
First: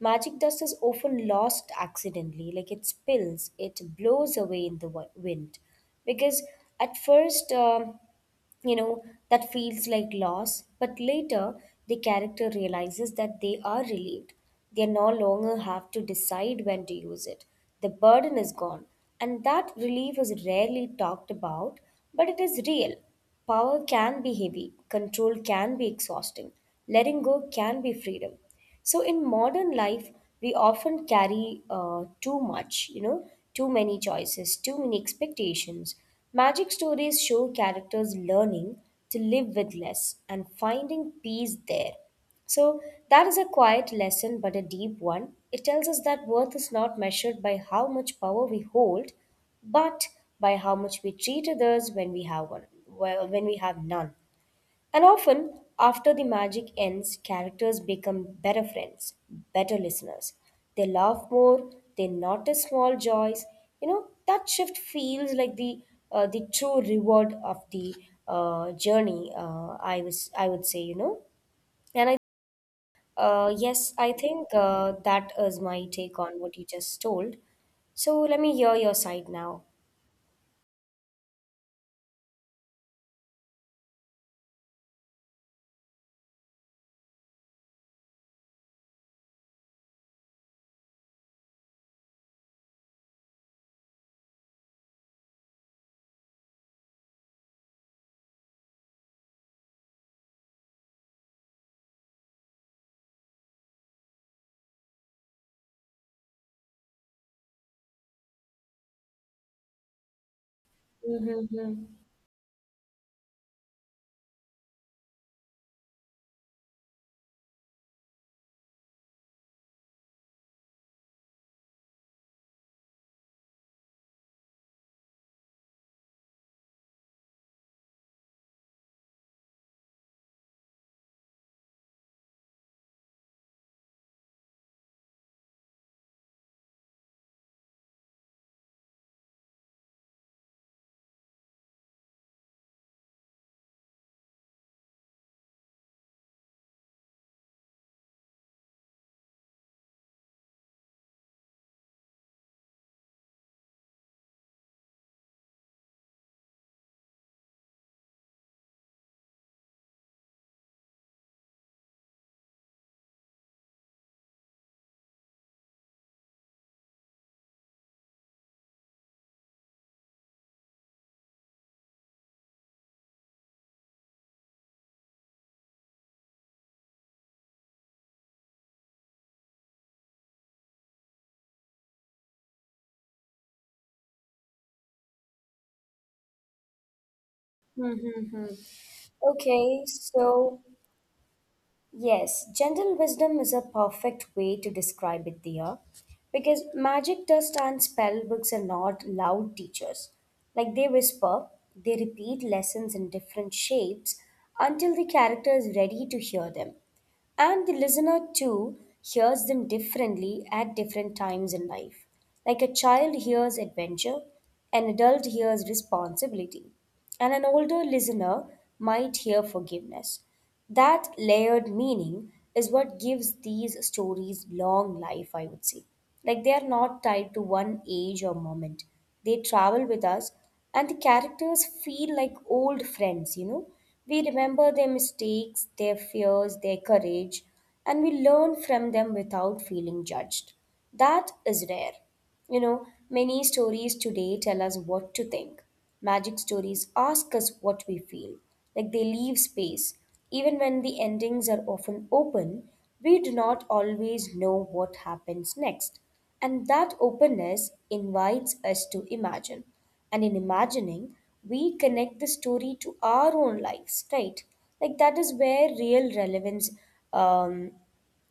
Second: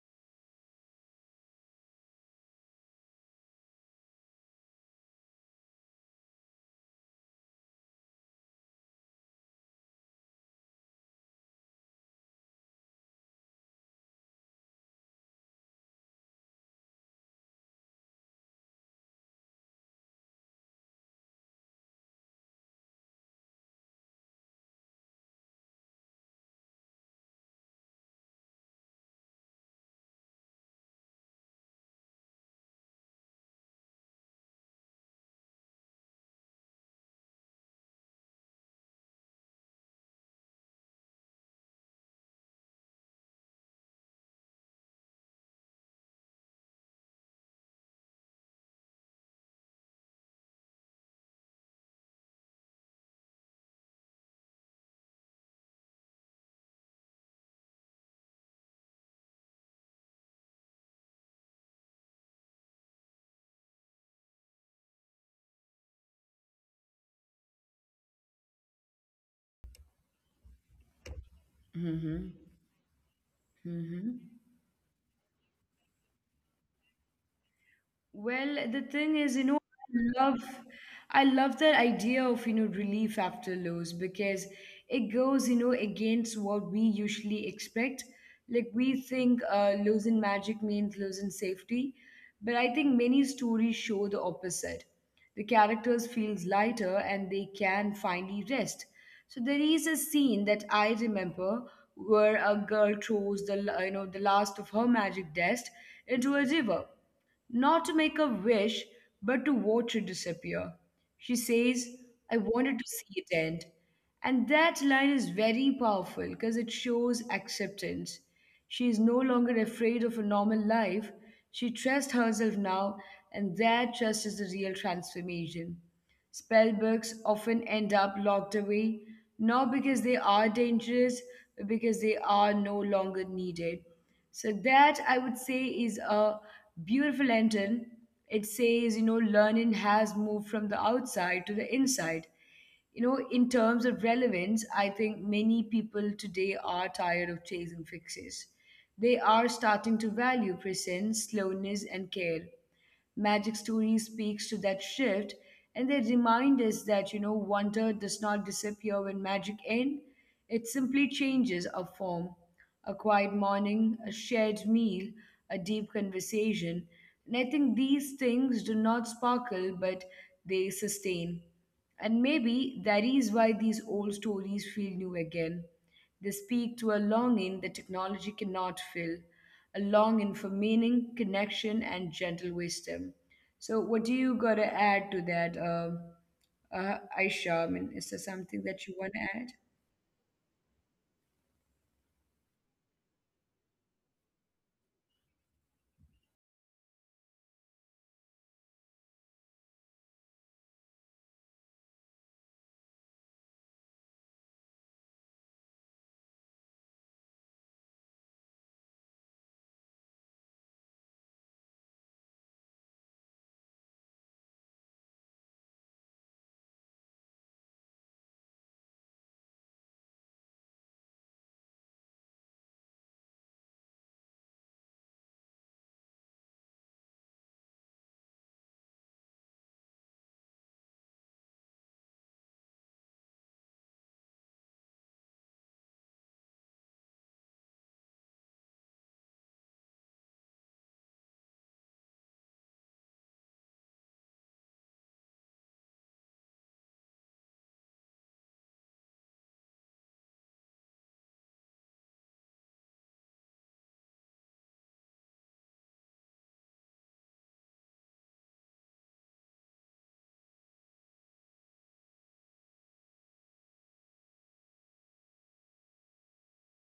S2: Magic dust is often lost accidentally, like it spills, it blows away in the wind. Because at first, you know that feels like loss, but later the character realizes that they are relieved. They no longer have to decide when to use it. The burden is gone, and that relief is rarely talked about, but it is real. Power can be heavy, control can be exhausting, letting go can be freedom. So in modern life, we often carry too much, you know, too many choices, too many expectations. Magic stories show characters learning to live with less and finding peace there. So that is a quiet lesson, but a deep one. It tells us that worth is not measured by how much power we hold, but by how much we treat others when we have one, well, when we have none. And often, after the magic ends, characters become better friends, better listeners. They laugh more, they notice small joys. You know, that shift feels like the true reward of the journey, I would say, you know.
S1: Mm-hmm.
S2: And I,
S1: Mm-hmm.
S2: yes, I think that is my take on what you just told.
S1: Well, the
S2: So
S1: thing
S2: let
S1: is,
S2: me hear your side
S1: I
S2: now.
S1: love I love that idea of, relief after loss, because it goes, against what we usually expect. Like we think losing magic means losing safety, but I think many stories show the opposite. The characters feels lighter, and they can finally rest. So there is a scene that I remember where a girl throws the, the last of her magic dust into a river, not to make a wish, but to watch it disappear. She says,
S2: Mm-hmm.
S1: "I wanted to see it end." And that line is very powerful because it shows acceptance. She is no longer afraid of a normal life. She trusts herself now, and that trust is the real transformation. Spell books often end up locked away, not because they are dangerous, but because they are no longer needed. So that, I would say, is a beautiful lantern. It says, learning has moved from the outside to the inside. In terms of relevance, I think many people today are tired of chasing fixes. They are starting to value presence, slowness, and care. Magic Story speaks to that shift, and they remind us that, wonder does not disappear when magic ends, it simply changes a form. A quiet morning, a shared meal, a deep conversation. And I think these things do not sparkle, but they sustain. And maybe that is why these old stories feel new again. They speak to a longing that technology cannot fill, a longing for meaning, connection, and gentle wisdom. So, what do you got to add to that, Aisha? I
S2: Mm-hmm.
S1: mean, is there something that you
S2: Okay,
S1: want to add?
S2: so yes, gentle wisdom is a perfect way to describe it, Diya. Because magic dust and spell books are not loud teachers. Like they whisper, they repeat lessons in different shapes until the character is ready to hear them. And the listener, too, hears them differently at different times in life. Like a child hears adventure, an adult hears responsibility, and an older listener might hear forgiveness. That layered meaning is what gives these stories long life, I would say. Like they are not tied to one age or moment. They travel with us, and the characters feel like old friends, you know, we remember their mistakes, their fears, their courage, and we learn from them without feeling judged. That is rare. You know, many stories today tell us what to think. Magic stories ask us what we feel, like they leave space. Even when the endings are often open, we do not always know what happens next. And that openness invites us to imagine. And in imagining, we connect the story to our own lives, right? Like that is where real relevance um,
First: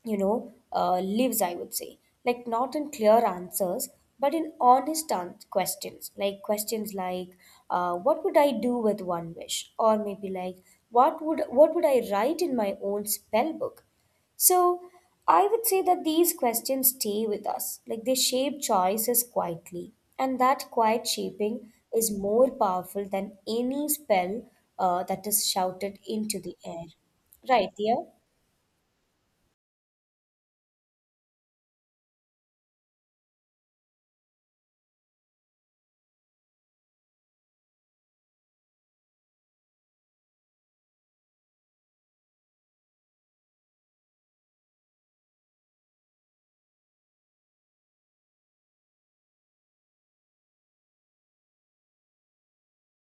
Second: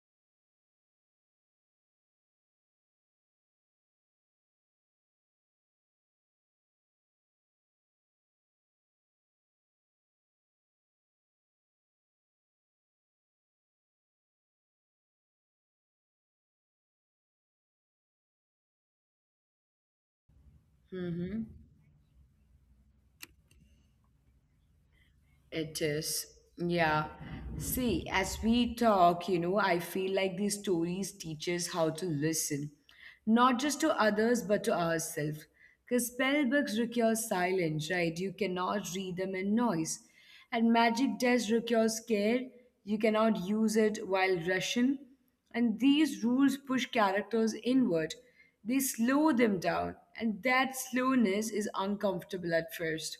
S2: lives, I would say. Like, not in clear answers, but in honest questions. Like, questions like, what would I do with one wish? Or maybe like, what would I write in my own spell book? So, I would say that these questions stay with us. Like, they shape choices quietly. And that quiet
S1: Mm-hmm.
S2: shaping is more powerful than any spell that is
S1: It
S2: shouted
S1: is.
S2: into the air.
S1: Yeah.
S2: Right, dear?
S1: See, as we talk, I feel like these stories teach us how to listen, not just to others, but to ourselves. Because spell books require silence, right? You cannot read them in noise. And magic does require care. You cannot use it while rushing. And these rules push characters inward. They slow them down. And that slowness is uncomfortable at first,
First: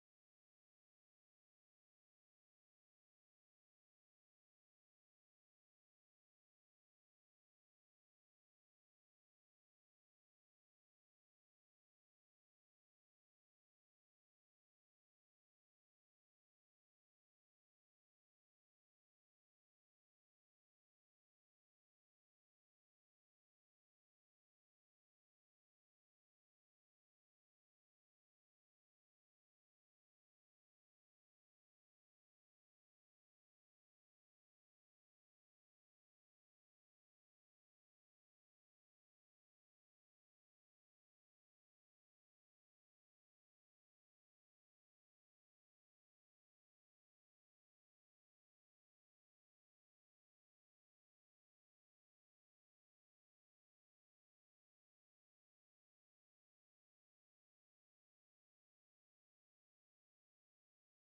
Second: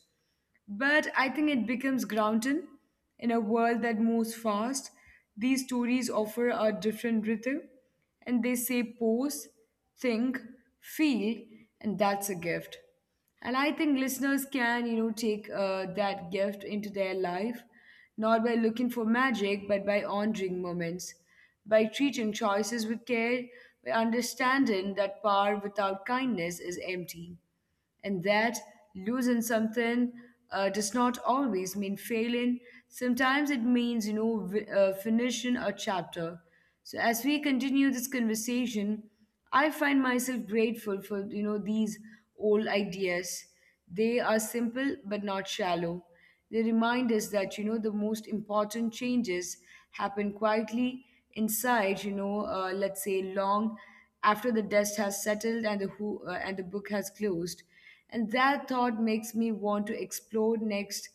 S1: but I think it becomes grounding in a world that moves fast. These stories offer a different rhythm, and they say pause, think, feel, and that's a gift. And I think listeners can, take that gift into their life, not by looking for magic, but by honoring moments, by treating choices with care, by understanding that power without kindness is empty, and that losing something does not always mean failing. Sometimes it means, finishing a chapter. So as we continue this conversation, I find myself grateful for, these old ideas. They are simple but not shallow. They remind us that the most important changes happen quietly inside, let's say long after the dust has settled and the book has closed. And that thought makes me want to explore next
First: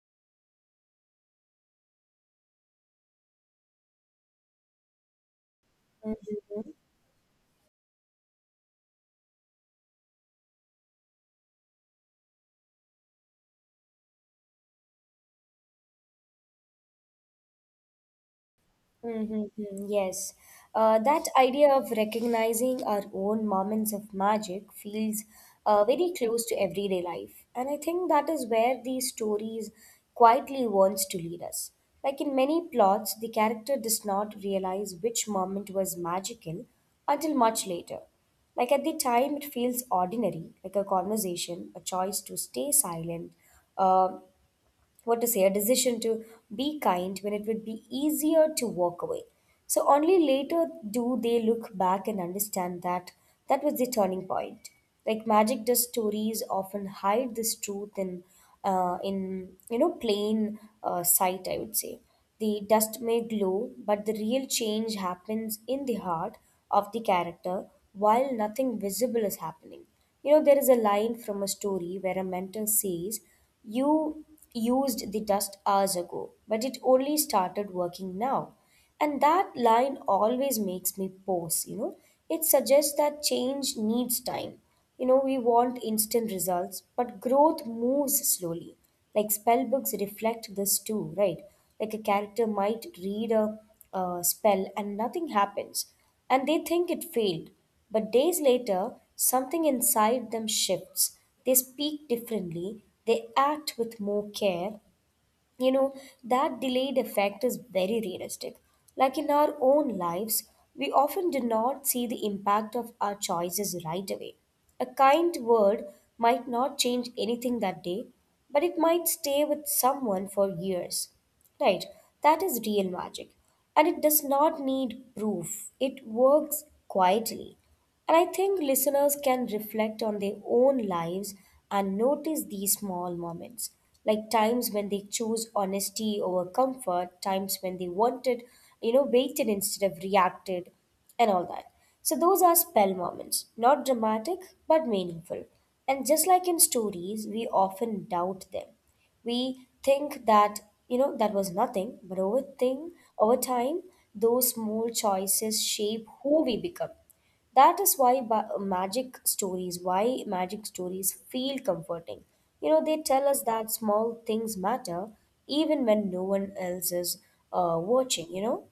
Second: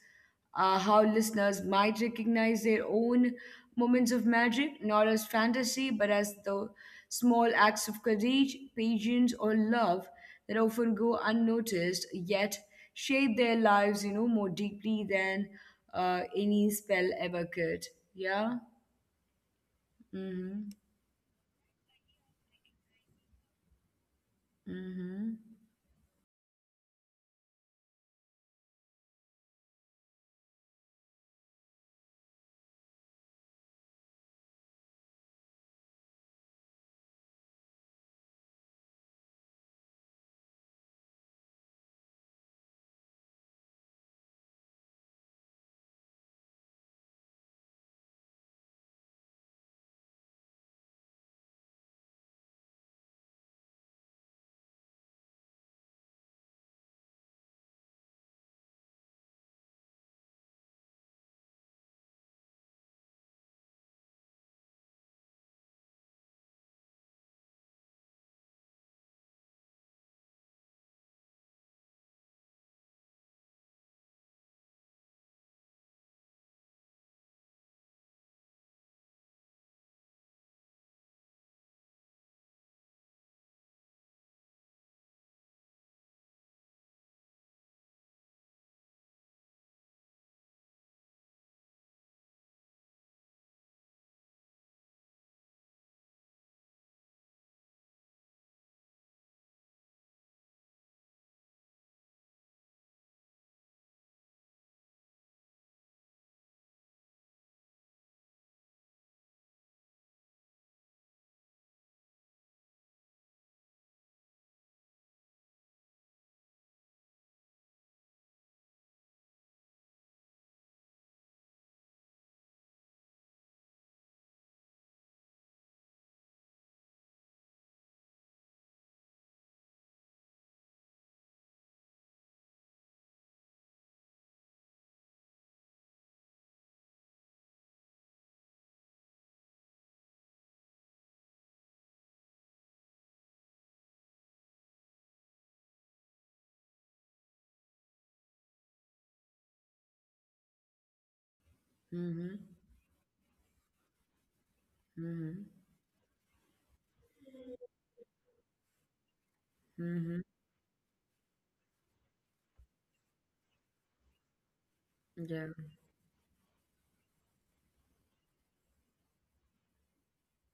S1: how listeners might recognize their own moments of magic, not as fantasy, but as the small acts of courage, patience, or love that often go unnoticed yet shape their lives, more deeply than any spell ever could. Yeah.
S2: Mm-hmm. Yes,
S1: Mm-hmm.
S2: that idea of recognizing our own moments of
S1: Mm-hmm.
S2: magic feels very close to everyday life. And I think that is where these stories quietly wants to lead us. Like in many plots, the character does not realize which moment was magical until much later. Like at the time, it feels ordinary, like a conversation, a choice to stay silent, uh, a decision to be kind when it would be easier to walk away. So only later do they look back and understand that that was the turning point. Like magic does stories often hide this truth in you know plain sight, I would say. The dust may glow, but the real change happens in the heart of the character while nothing visible is happening. You know, there is a line from a story where a mentor says, You used the dust hours ago, but it only started working now. And that line always makes me pause, you know. It suggests that change needs time. You know, we want instant results, but growth moves slowly. Like spellbooks reflect this too, right? Like a character might read a spell and nothing happens, and they think it failed. But days later, something inside them shifts. They speak differently, they act with more care, you know that delayed effect is very realistic, like in our own lives we often do not see the impact of our choices right away. A kind word might not change anything that day, but it might stay with someone for years, right? That is real magic, and it does not need proof. It works quietly. And I think listeners can reflect on their own lives and notice these small moments, like times when they chose honesty over comfort, times when they wanted, you know, waited instead of reacted, and all that. So those are spell moments, not dramatic but meaningful. And just like in stories, we often doubt them. We think
S1: Mm-hmm.
S2: that, you know, that was nothing, but over thing, over
S1: Mm-hmm.
S2: time, those small choices shape who we become. That is why
S1: Mm-hmm.
S2: magic stories feel comforting. You know, they tell us
S1: Yeah.
S2: that small things matter even when no one else is watching, you know.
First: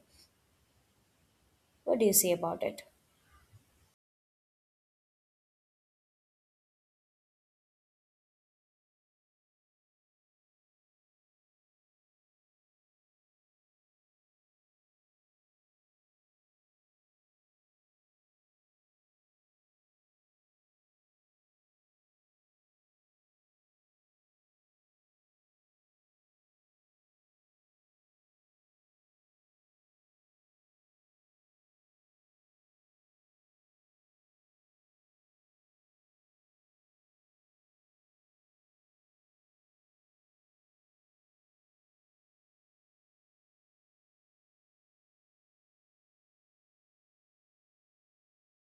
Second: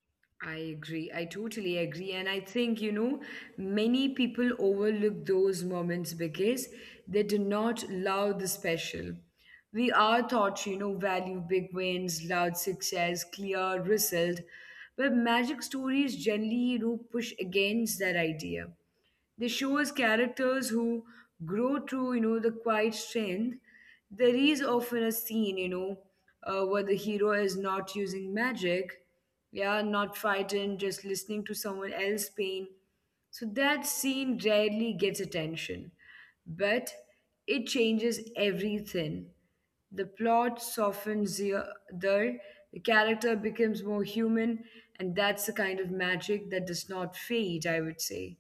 S1: I agree. I totally
S2: What do you
S1: agree.
S2: say
S1: And I
S2: about
S1: think,
S2: it?
S1: many people overlook those moments because they do not love the special. We are taught, value big wins, loud success, clear result. But magic stories generally, push against that idea. They show us characters who grow through, the quiet strength. There is often a scene, where the hero is not using magic, yeah, not fighting, just listening to someone else's pain. So that scene rarely gets attention, but it changes everything. The plot softens the other, the character becomes more human, and that's the kind of magic that does not fade, I would say.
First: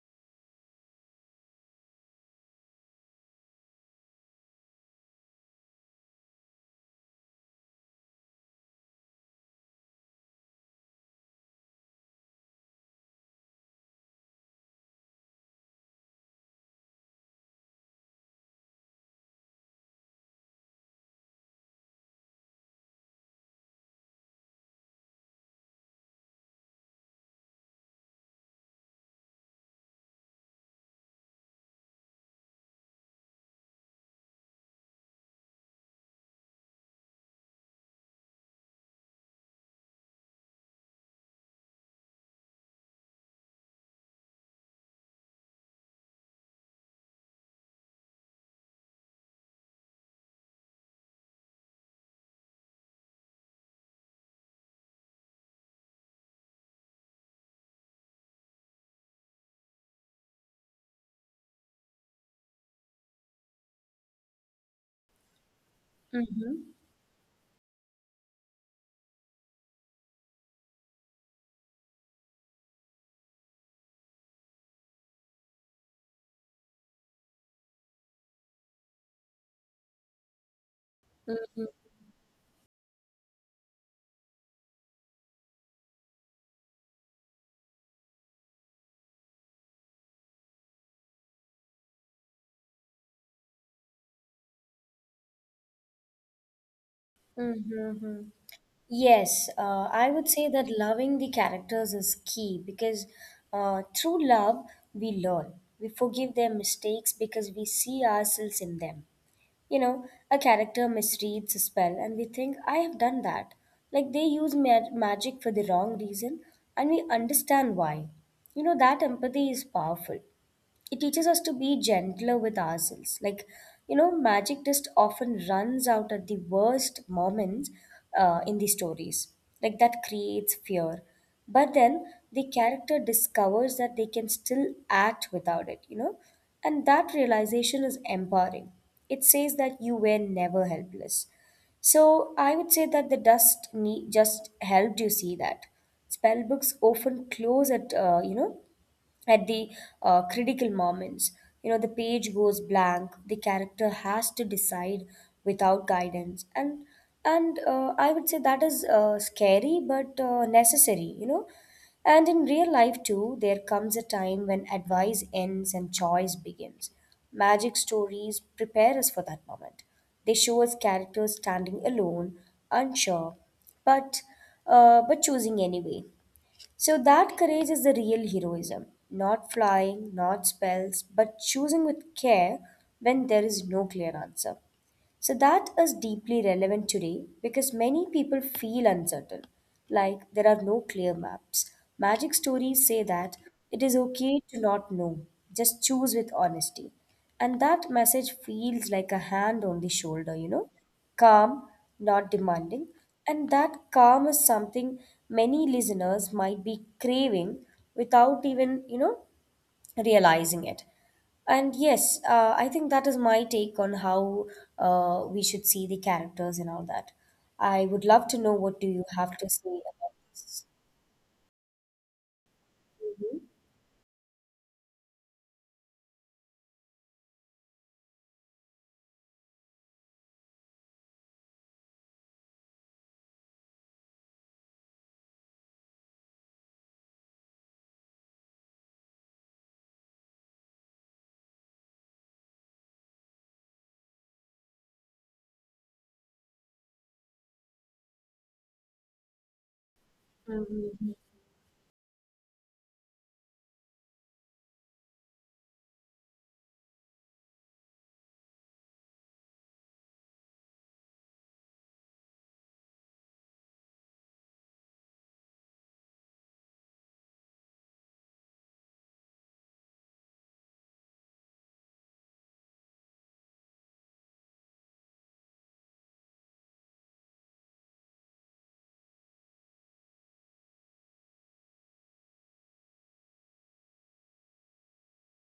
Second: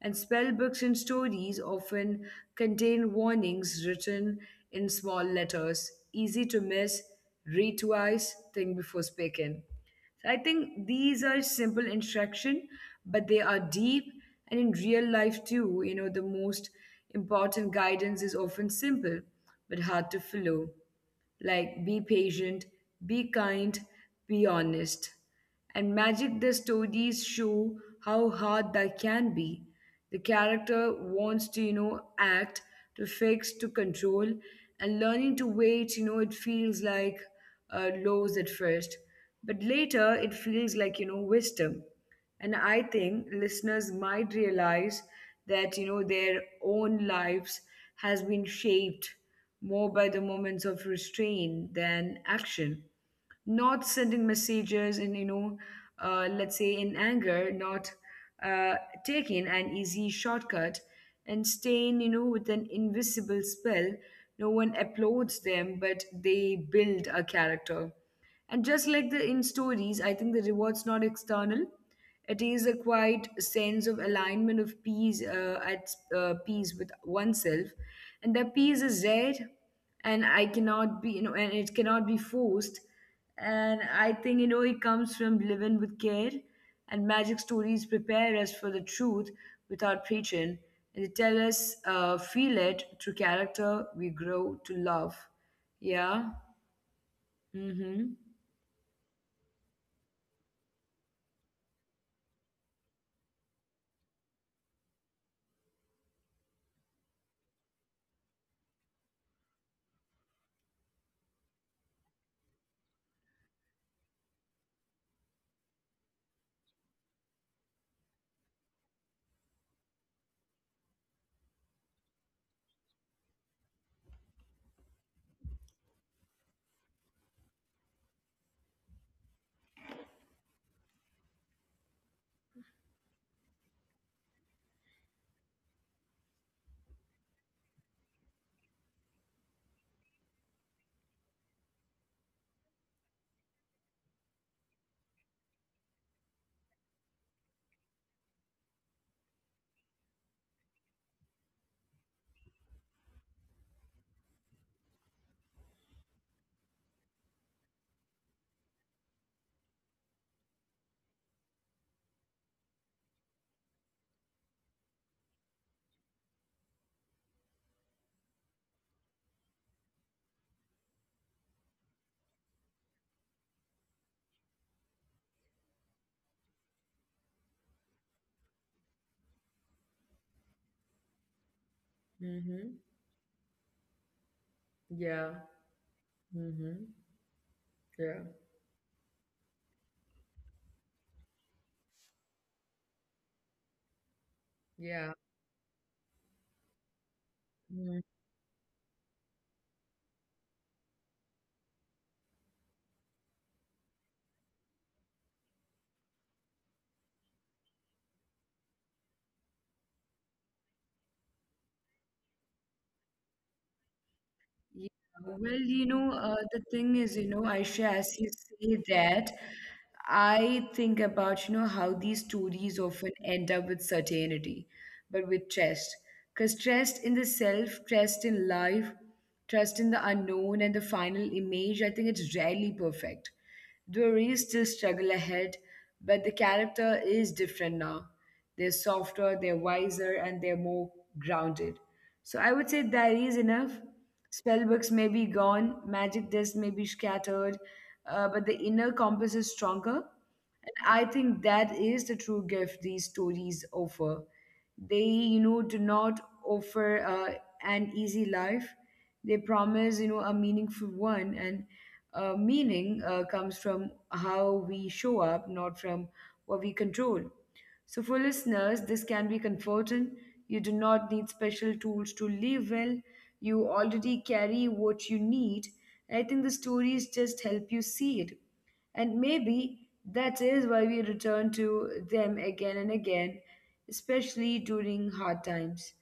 S1: And spell books and stories often contain warnings written in small letters, easy to miss, read twice, think before speaking. So I think these are simple instruction, but they are deep. And in real life too, the most important guidance is often simple but hard to follow. Like be patient, be kind, be honest. And magic the stories show how hard that can be. The character wants to, act, to fix, to control, and learning to wait, it feels like lows at first. But later, it feels like, wisdom. And I think listeners might realize that, their own lives has been shaped more by the moments of restraint than action, not sending messages in let's say in anger, not uh, taking an easy shortcut, and staying with an invisible spell. No one applauds them, but
S2: Mm-hmm.
S1: they build a character. And just like the in stories, I think the reward's not external, it is a quiet sense of alignment, of peace at peace with oneself. And that peace is rare, and I cannot be you know and it cannot be forced. And I think, it comes from living with care. And magic stories prepare us for the truth without preaching. And they tell us, feel it through character we grow to love. Yeah.
S2: Mm-hmm.
S1: Mm hmm.
S2: Yes, I would say that loving the characters is key, because through love, we learn. We forgive their mistakes because we see ourselves in them. You know, a character misreads a spell, and we think, I have done that. Like they use magic for the wrong reason, and we understand why. You know, that empathy is powerful. It teaches us to be gentler with ourselves. Like, you know, magic just often runs out at the worst moments in the stories. Like, that creates fear. But then the character discovers that they can still act without it, you know? And that realization is empowering. It says that you were never helpless. So I would say that the dust just helped you see that. Spell books often close at you know, at the critical moments. You know, the page goes blank. The character has to decide without guidance, and and I would say that is scary but necessary. You know, and in real life too, there comes a time when advice ends and choice begins. Magic stories prepare us for that moment. They show us characters standing alone, unsure, but but choosing anyway. So that courage is the real heroism, not flying, not spells, but
S1: Mm
S2: choosing
S1: hmm.
S2: with care when there is no clear answer.
S1: Yeah.
S2: So that
S1: Mm
S2: is
S1: hmm.
S2: deeply relevant today,
S1: Yeah.
S2: because many people feel uncertain, like there are no clear maps. Magic stories say that it is okay
S1: Yeah.
S2: to not know, just choose with honesty.
S1: Mm-hmm.
S2: And that message feels like a hand on the shoulder, you know, calm, not demanding. And that calm is something many listeners might be craving without even, you know, realizing it. And yes, I think that is my take on
S1: Yeah,
S2: how
S1: well,
S2: we should see the
S1: the thing is,
S2: characters and all that.
S1: Aisha, as you
S2: I would
S1: say
S2: love to know
S1: that,
S2: what do you have to say
S1: I
S2: about
S1: think
S2: this.
S1: about, how these stories often end up with certainty, but with trust. Because trust in the self, trust in life, trust in the unknown, and the final image, I think it's rarely perfect. There is still struggle ahead, but the character is different now. They're softer, they're wiser, and they're more grounded. So I would say that is enough. Spellbooks may be gone, magic dust may be scattered, but the inner compass is stronger. And I think
S2: Hmm.
S1: that is the true gift these stories offer. They, do not offer an easy life. They promise, you know, a meaningful one. And meaning comes from how we show up, not from what we control. So, for listeners, this can be comforting. You do not need special tools to live well. You already carry what you need. And I think the stories just help you see it. And maybe that is why we return to them again and again, especially during hard times,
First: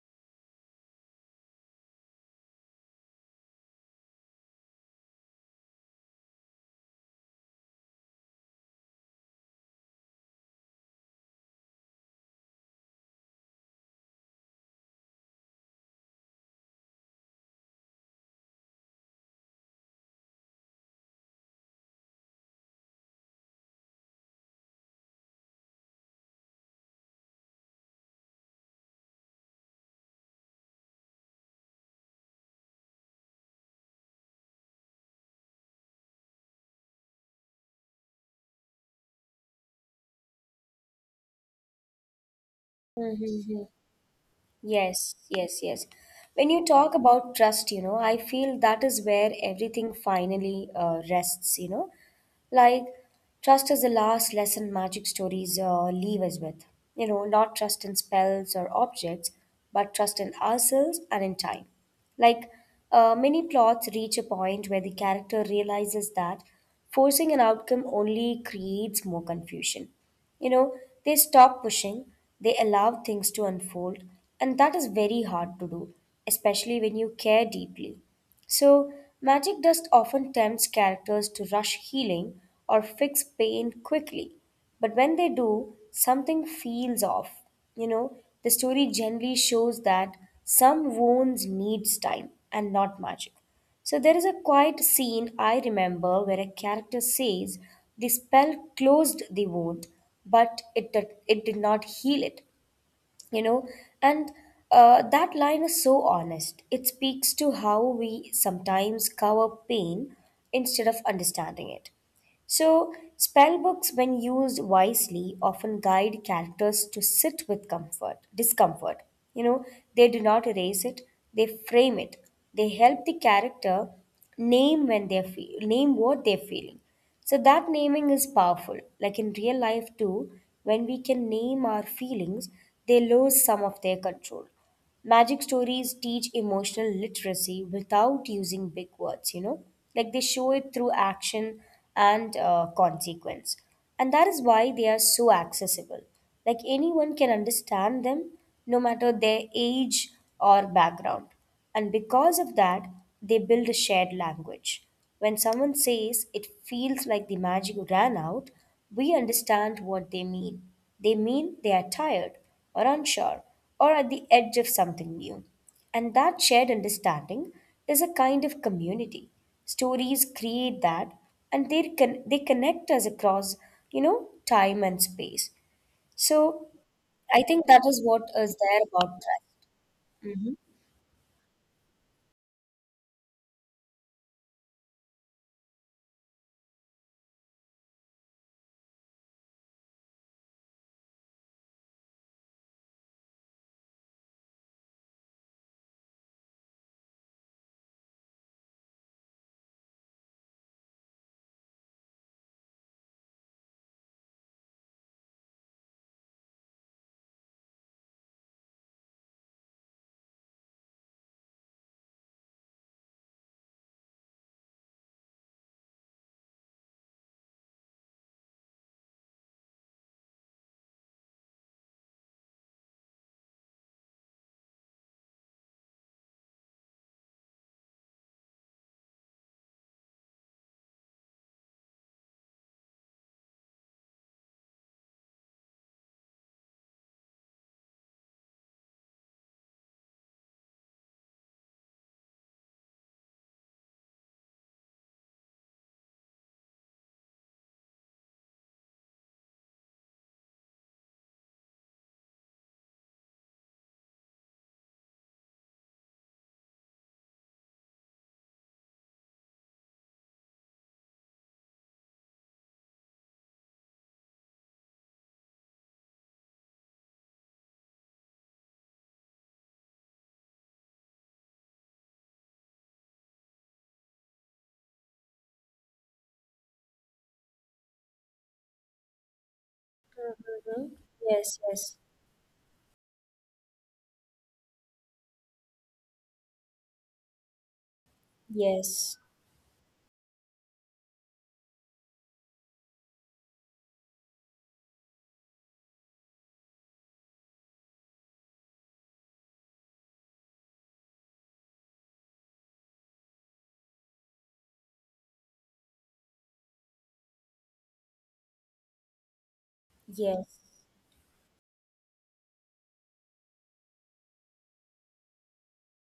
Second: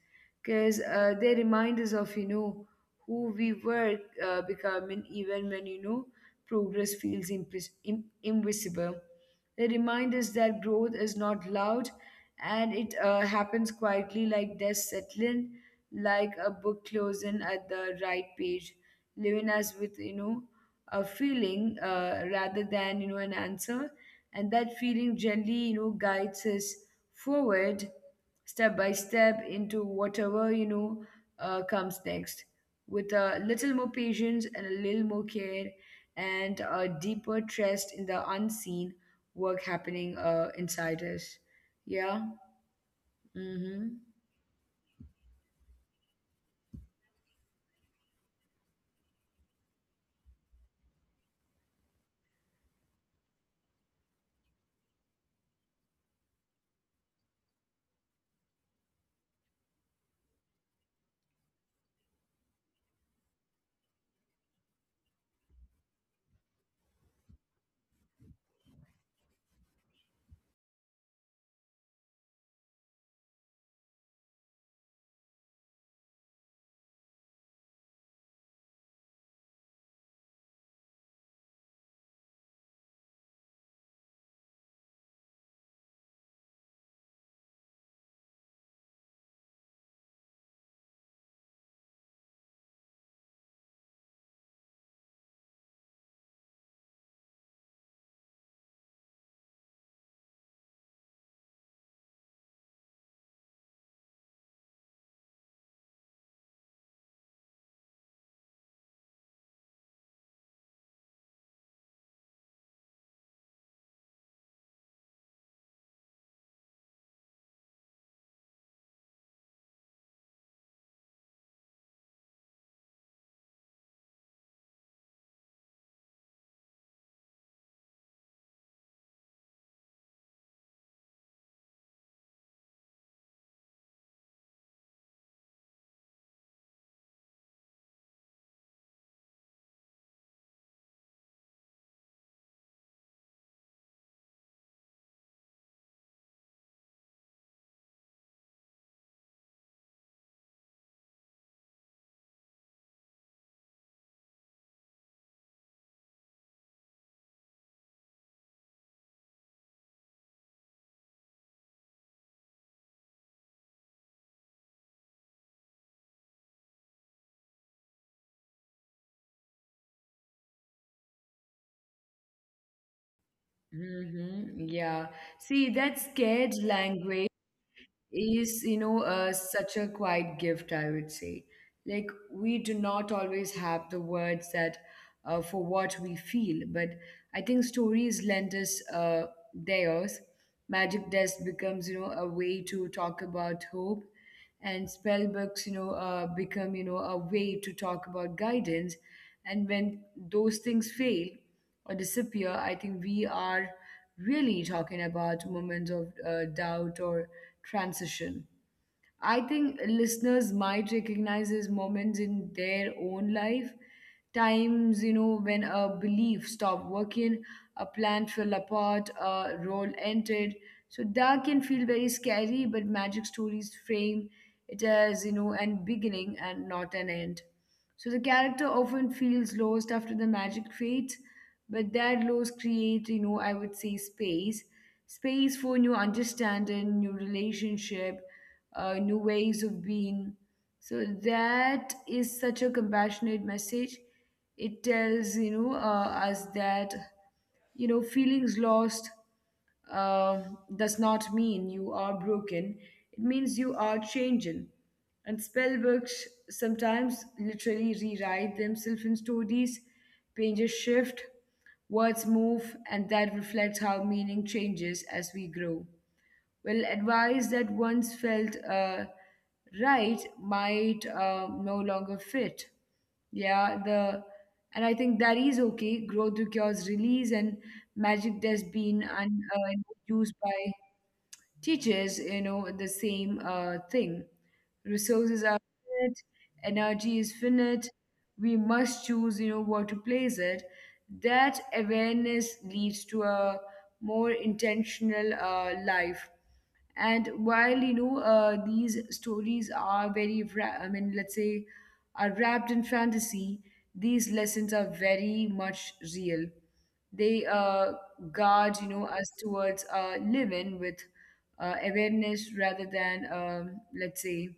S1: because they remind us of, you know, who we were becoming even when, you know, progress feels impis im invisible. They remind us that growth is not loud and it happens quietly, like dust settling, like a book closing at the right page, leaving us with, you know, a feeling rather than an answer. And that feeling generally, you know, guides us forward step by step into whatever comes next with a little more patience and a little more care and a deeper trust in the unseen work happening inside us. Yeah.
S2: Mhm. Hmm.
S1: Mm-hmm.
S2: Yes, yes, yes. When you talk about trust, you know, I feel that is where everything finally rests, you know. Like, trust is the last lesson magic stories leave us with. You know, not trust in spells or objects, but trust in ourselves and in time. Like, many plots reach a point where the character realizes that forcing an outcome only creates more confusion. You know, they stop pushing, they allow things to unfold, and that is very hard to do, especially when you care deeply. So, magic dust often tempts characters to rush healing or fix pain quickly. But when they do, something feels off. You know, the story generally shows that some wounds needs time and not magic. So there is a quiet scene I remember where a character says the spell closed the wound, but it did not heal it, you know. And that line is so honest. It speaks to how we sometimes cover pain instead of understanding it. So, spell books, when used wisely, often guide characters to sit with discomfort. You know, they do not erase it; they frame it. They help the character name what they're feeling. So that naming is powerful. Like in real life too, when we can name our feelings, they lose some of their control. Magic stories teach emotional literacy without using big words, you know, like they show it through action and consequence. And that is why they are so accessible. Like anyone can understand them, no matter their age or background. And because of that, they build a shared language. When someone says it feels like the magic ran out, we understand what they mean. They mean they are tired or unsure or at the edge of something new. And that shared understanding is a kind of community. Stories create that, and they connect us across, you know, time and space.
S1: Mm-hmm. Yeah.
S2: So
S1: See, that
S2: I think
S1: scared
S2: that is what
S1: language
S2: is there about trust.
S1: is
S2: Mm-hmm.
S1: such a quiet gift, I would say. Like, we do not always have the words that for what we feel, but I think stories lend us theirs. Magic dust becomes, you know, a way to talk about hope, and spell books, become, you know, a way to talk about guidance. And when those things fail or disappear, I think we are really talking about moments of doubt or transition. I think listeners might recognize these moments in their own life. Times, you know, when a belief stopped working, a plan fell apart, a role ended. So that can feel very scary, but magic stories frame it as, you know, an beginning and not an end. So the character often feels lost after the magic fades, but that loss creates, you know, I would say space. Space for new understanding, new relationship, new ways of being. So that is such a compassionate message. It tells, you know, us that, you know, feelings lost uh, does not mean you are broken. It means you are changing. And spell books sometimes literally rewrite themselves in stories, pages shift, words move, and that reflects how meaning changes as we grow. Well, advice that once felt right might no longer fit. Yeah, the and I think that is okay. Growth requires release, and magic
S2: Mm-hmm. Yes,
S1: used
S2: yes,
S1: by teachers, you know, the same thing. Resources are finite, energy is
S2: yes,
S1: finite. We must choose, you know, where to place it. That awareness leads to a more intentional life. And while, these stories are very wra- I mean let's say are wrapped in fantasy, these lessons are very much real. They guard, you
S2: yes.
S1: know, us towards living with awareness rather than let's say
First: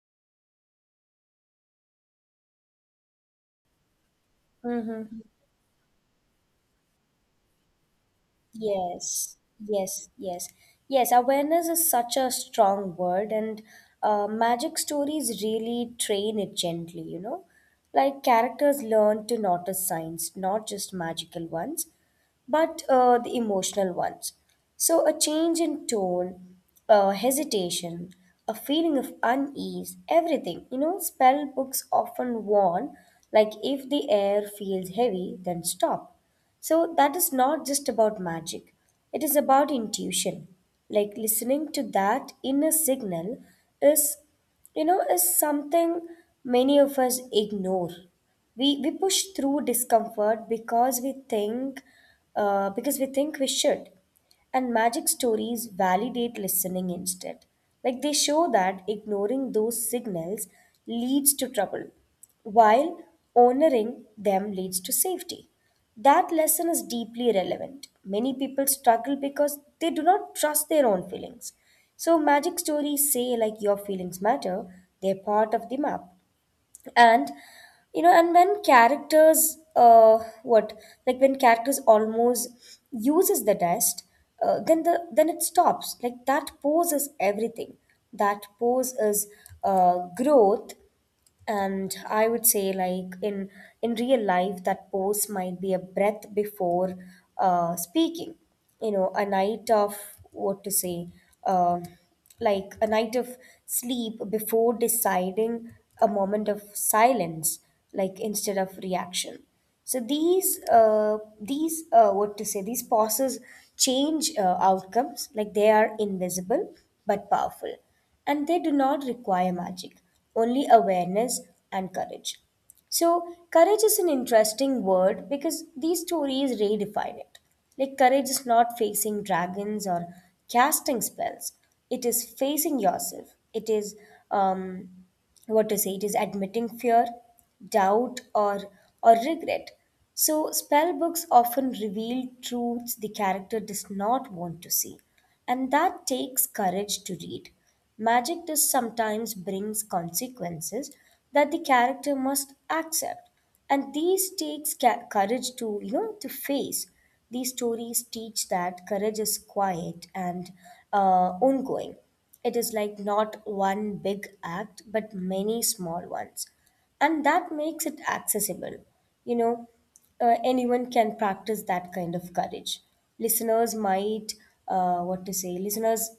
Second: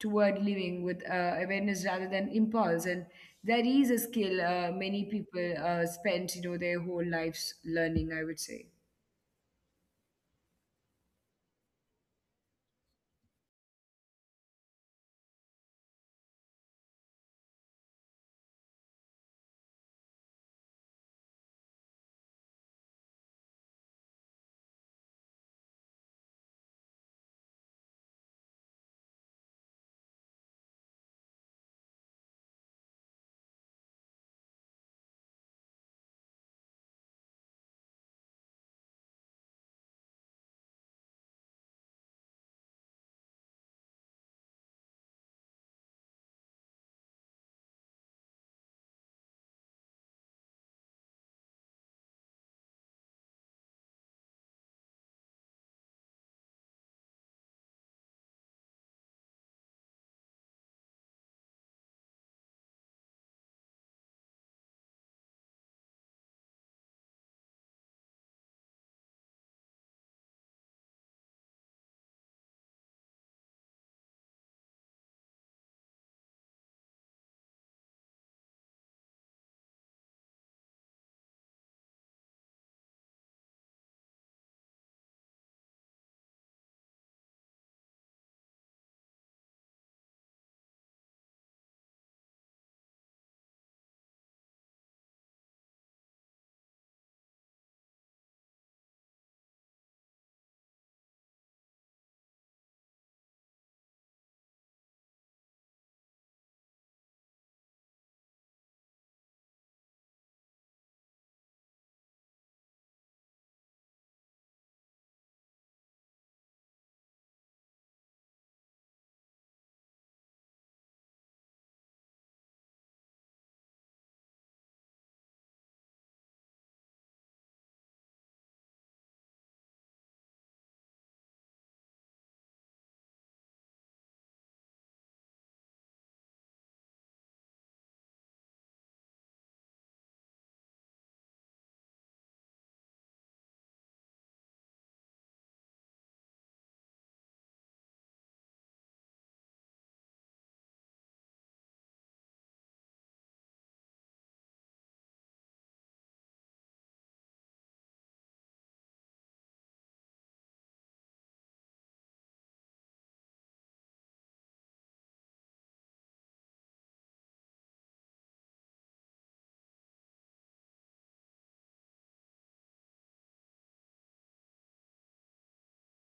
S1: toward living with awareness rather than impulse. And that is a skill many
S2: Mm-hmm.
S1: people spend, you know, their whole lives learning, I would say.
S2: Yes, yes, yes. Yes, awareness is such a strong word, and magic stories really train it gently, you know? Like characters learn to notice signs, not just magical ones, but the emotional ones. So, a change in tone, hesitation, a feeling of unease, everything. You know, spell books often warn, like if the air feels heavy, then stop. So that is not just about magic, it is about intuition. Like listening to that inner signal is, you know, is something many of us ignore. We push through discomfort because we think we should. And magic stories validate listening instead. Like they show that ignoring those signals leads to trouble, while honoring them leads to safety. That lesson is deeply relevant. Many people struggle because they do not trust their own feelings. So, magic stories say, like, your feelings matter, they're part of the map. And, you know, and when when characters almost uses the test, then then it stops, like that pose is everything. That pose is growth. And I would say, like in real life, that pose might be a breath before speaking, you know, a night of what to say uh, like a night of sleep before deciding, a moment of silence, like instead of reaction. So these what to say these pauses change outcomes. Like they are invisible but powerful, and they do not require magic, only awareness and courage. So courage is an interesting word, because these stories redefine it. Like courage is not facing dragons or casting spells. It is facing yourself. It is um, what to say it is admitting fear, doubt, or regret. So spell books often reveal truths the character does not want to see, and that takes courage to read. Magic does sometimes brings consequences that the character must accept, and these takes courage to, you know, to face. These stories teach that courage is quiet and ongoing. It is, like, not one big act but many small ones, and that makes it accessible. You know, anyone can practice that kind of courage. Listeners might what to say listeners